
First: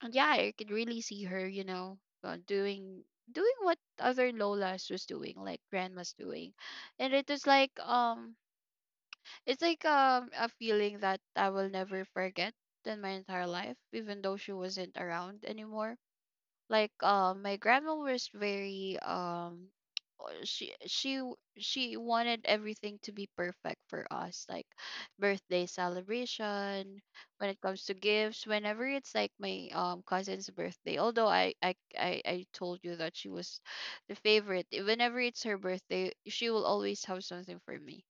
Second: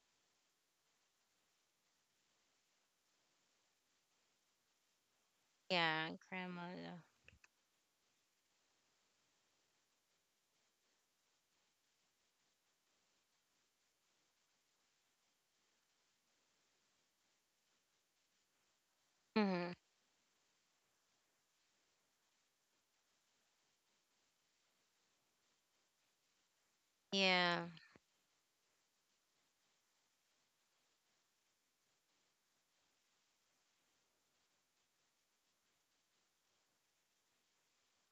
and yeah, I could really see her, you know, uh, doing doing what other lolas was doing, like
Yeah,
grandma's doing,
Grandma.
and it is like it's like a feeling that I will never forget in my entire life, even though she wasn't around anymore, like my grandma was very
Mm-hmm.
she wanted everything to be perfect for us, like birthday celebration, when
Yeah.
it comes to gifts whenever it's like my cousin's birthday, although I told you that she was the favorite. Whenever it's her birthday, she will always have something for me,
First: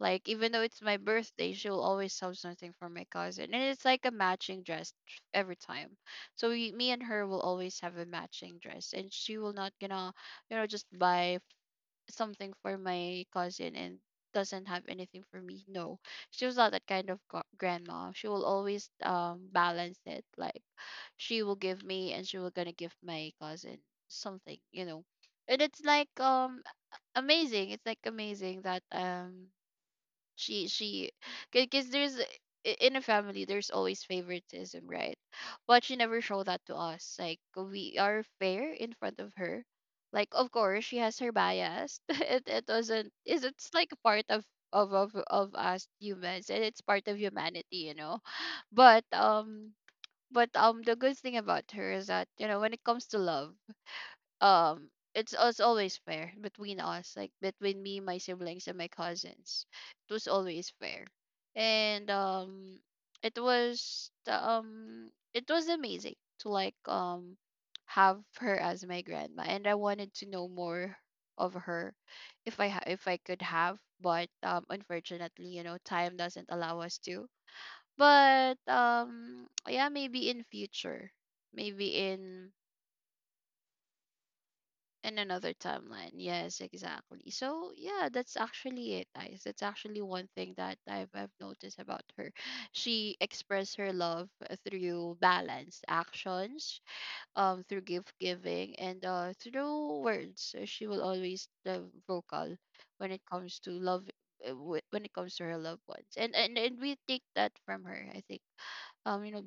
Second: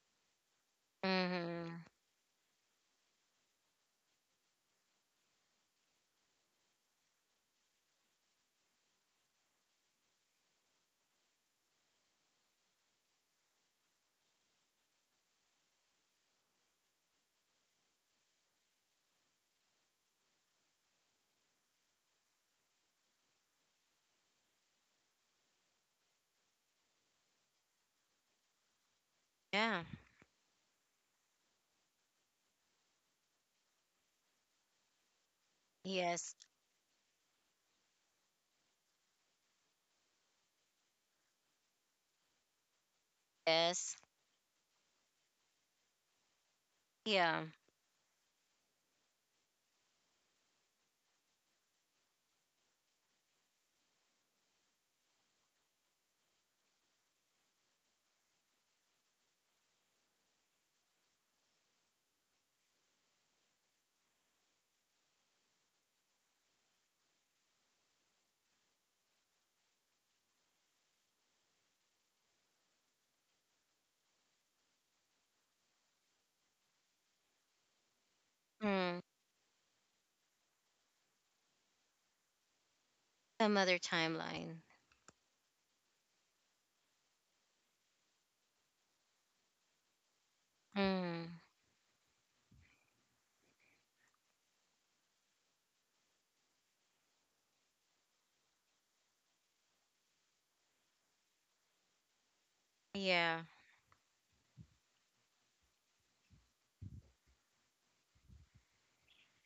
like even though it's my birthday,
Mm-hmm.
she'll always have something for my cousin, and it's like a matching dress every time. So we, me and her will always have a matching dress, and she will not gonna, you know, just buy something for my cousin and doesn't have anything for me. No, she was not that kind of grandma. She will always balance it. Like she will give me, and she will gonna give my cousin something, you know. And it's like amazing. It's like amazing that
Yeah.
she because there's in a family there's always favoritism, right? But she never
Yes.
showed that to us, like we are fair in front of her. Like of course she has her bias. [LAUGHS] it doesn't is it's like
Yes.
a part of of us humans, and it's part of
Yeah.
humanity, you know. But but the good thing about her is that you know when it comes to love, um, it's always fair between us, like between me, my siblings, and my cousins. It was always fair. And it was amazing to like have her as my grandma, and I wanted to know more of her, if if I could have. But unfortunately, you know, time doesn't allow us to. But
Mm.
yeah, maybe in future, maybe
Some other timeline.
in another timeline. Yes, exactly. So yeah, that's actually it, guys. That's actually one thing that I've
Mm.
noticed about her. She expressed her love through balanced actions, through gift giving, and through words. She will always the vocal when it
Yeah.
comes to love, uh, when it comes to her loved ones, and we take that from her. I think. You know,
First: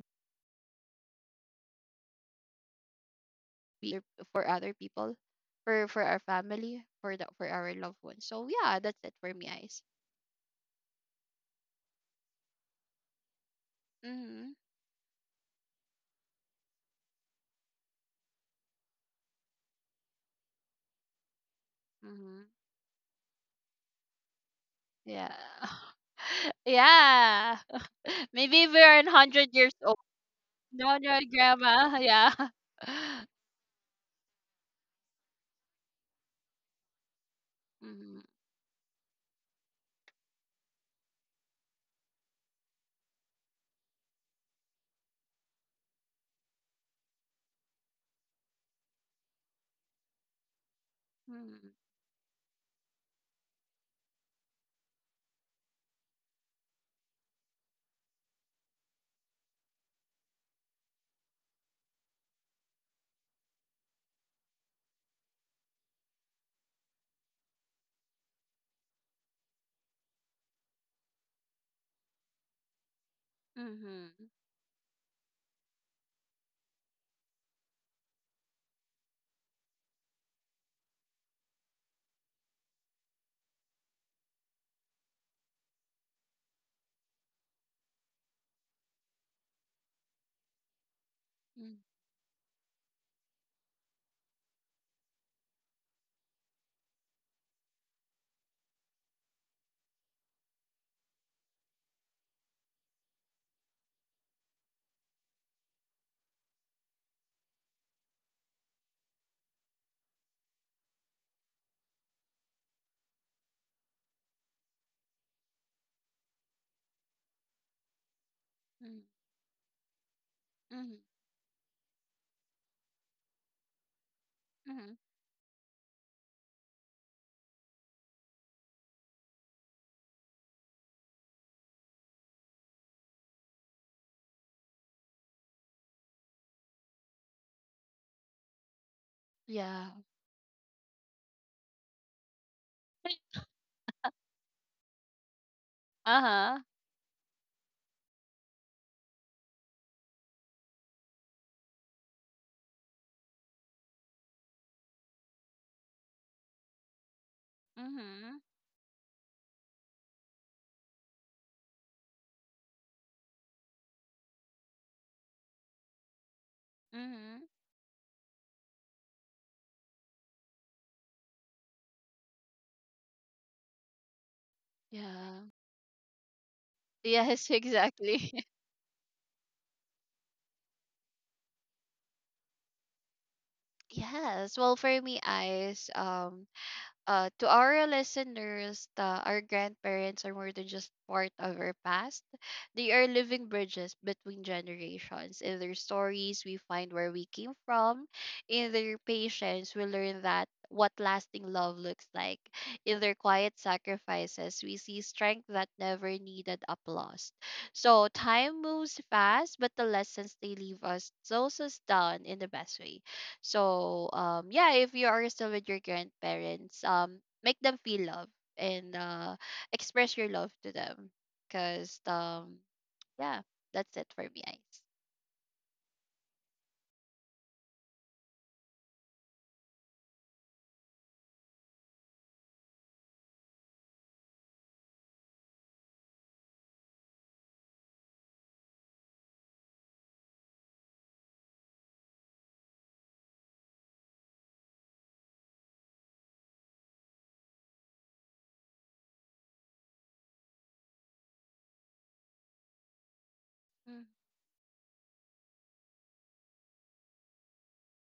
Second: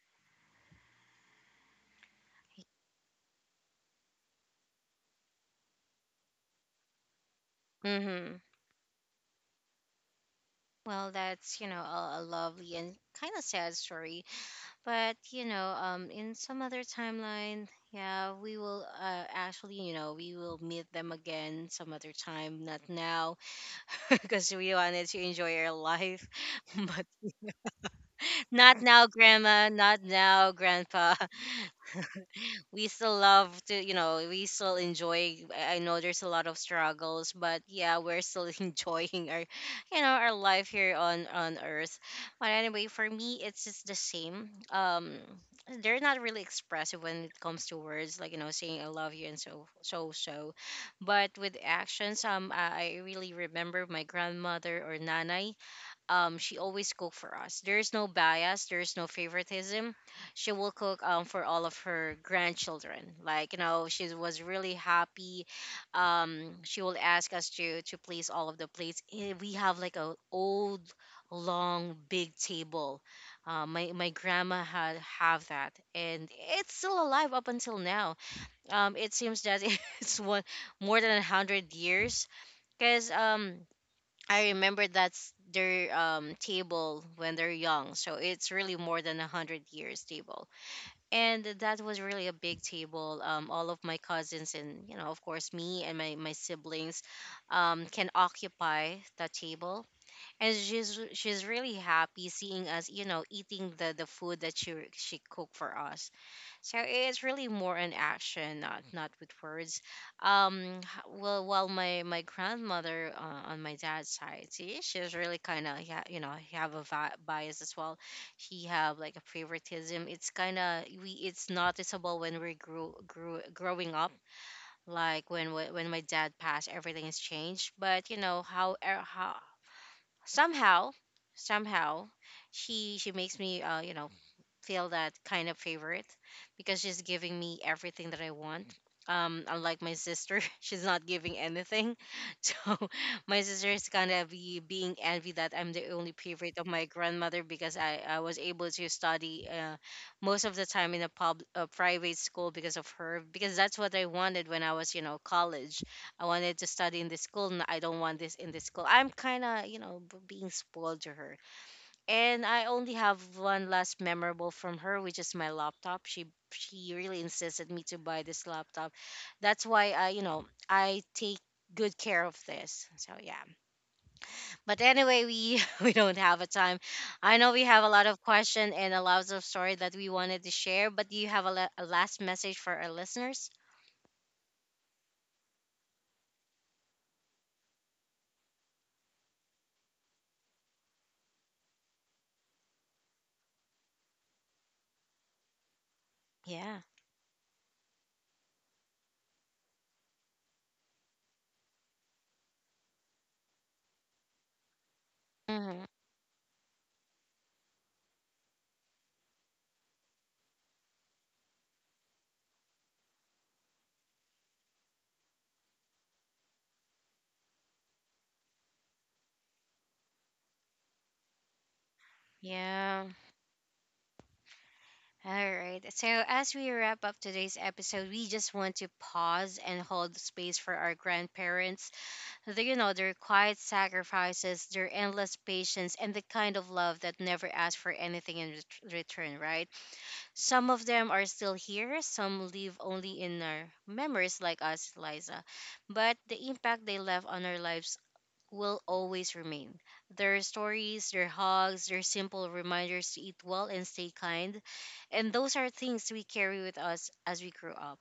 pe- for other people, for our family, for the for our loved ones.
Mm-hmm.
So yeah, that's it for me, guys.
Well, that's, a lovely and kind of sad story.
Mhm.
But, in some other timeline, yeah, we will, actually, we will meet them again some other
Mhm.
time, not now. [LAUGHS] Because we wanted to
Yeah.
enjoy our
[LAUGHS]
life. [LAUGHS] But
Yeah. [LAUGHS] Maybe if
not
we're
now,
in hundred
Grandma.
years old.
Not now,
No,
Grandpa.
no, grandma. Yeah.
We still
[LAUGHS]
love to, we still enjoy. I know there's a lot of struggles, but yeah, we're
Mhm.
still [LAUGHS] enjoying our you know our life here on earth. But anyway, for me, it's just the same. They're not really expressive when it comes to words, like saying I love you, and so so so. But with
Mhm.
actions, I really remember my grandmother or Nana. She always cook for us. There's no bias, there's no favoritism. She will cook for all of her grandchildren, like she was really happy. She will ask us to place all of the plates. We have like a old long big table. My
Mhm.
grandma had have that, and it's still alive up until now. It seems that [LAUGHS] it's one more than 100 years, because I remember that's their table when they're young. So it's really more than 100 years table, and that was really a big table. All of my cousins, and of course, me and my siblings, can occupy that table. And she's really happy seeing us, eating the food that she cooked for us. So it's really more an action, not with words. Well, while my grandmother, on my dad's side, see, she's really kind of, yeah, have a bias as well. He have
Mhm.
like a favoritism. It's kind of
Mhm.
we. It's noticeable when we grew growing up.
Mhm.
Like when when my dad passed, everything has changed. But you know how, how somehow somehow she makes me feel that kind of favorite, because she's giving me everything that I want. Unlike
Yeah.
my sister, [LAUGHS] she's not giving anything. [LAUGHS] So my sister is kind of being envy that I'm the only
Uh
favorite
huh.
of my grandmother, because I was able to study most of the time in a private school because of her, because that's what I wanted when I was, college. I wanted to study in this school, and I don't want this
Mhm.
in this school. I'm kind of, being spoiled to her. And I only have one last memorable from her, which is my laptop. She really
Mhm.
insisted me to buy this laptop. That's why I take good care of this. So yeah. But anyway,
Yeah.
we [LAUGHS] we don't have a time. I
Yes, [LAUGHS]
know we have a lot of
exactly. [LAUGHS]
question and a lot of story that we wanted to share, but do you have a, a last message for our listeners?
Yes. Well, for me, eyes. To our listeners, our grandparents are more than just part of our past. They are living bridges between generations. In their stories, we
Yeah.
find where we came from. In their patience, we learn that what lasting love looks like. In their quiet sacrifices, we see strength that
Mm-hmm.
never needed applause. So time moves fast, but the lessons they leave us slows us down in the best way. So yeah, if you are still with your grandparents, make them feel love and express your love to them. Cause
Yeah.
yeah, that's it for me, guys.
All right. So, as we wrap up today's episode, we just want to pause and hold space for our grandparents. Their quiet sacrifices, their endless patience, and the kind of love that never asks for anything in return, right? Some of them are still here, some live only in our memories, like us, Liza. But the impact they left on our lives will always remain. Their stories, their hugs, their simple reminders to eat well and stay kind. And those are things we carry with us as we grow up.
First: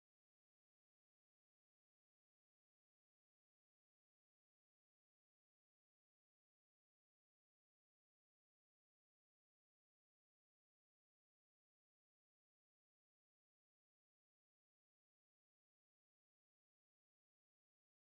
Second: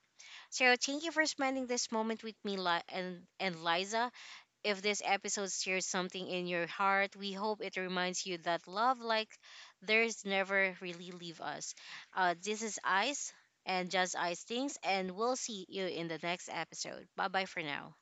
So thank you for spending this moment with me, and Liza. If this episode stirs something in your heart, we hope it reminds you that love like theirs never really leave us. This is Ice and Just Ice Things, and we'll see you in the next episode. Bye bye for now.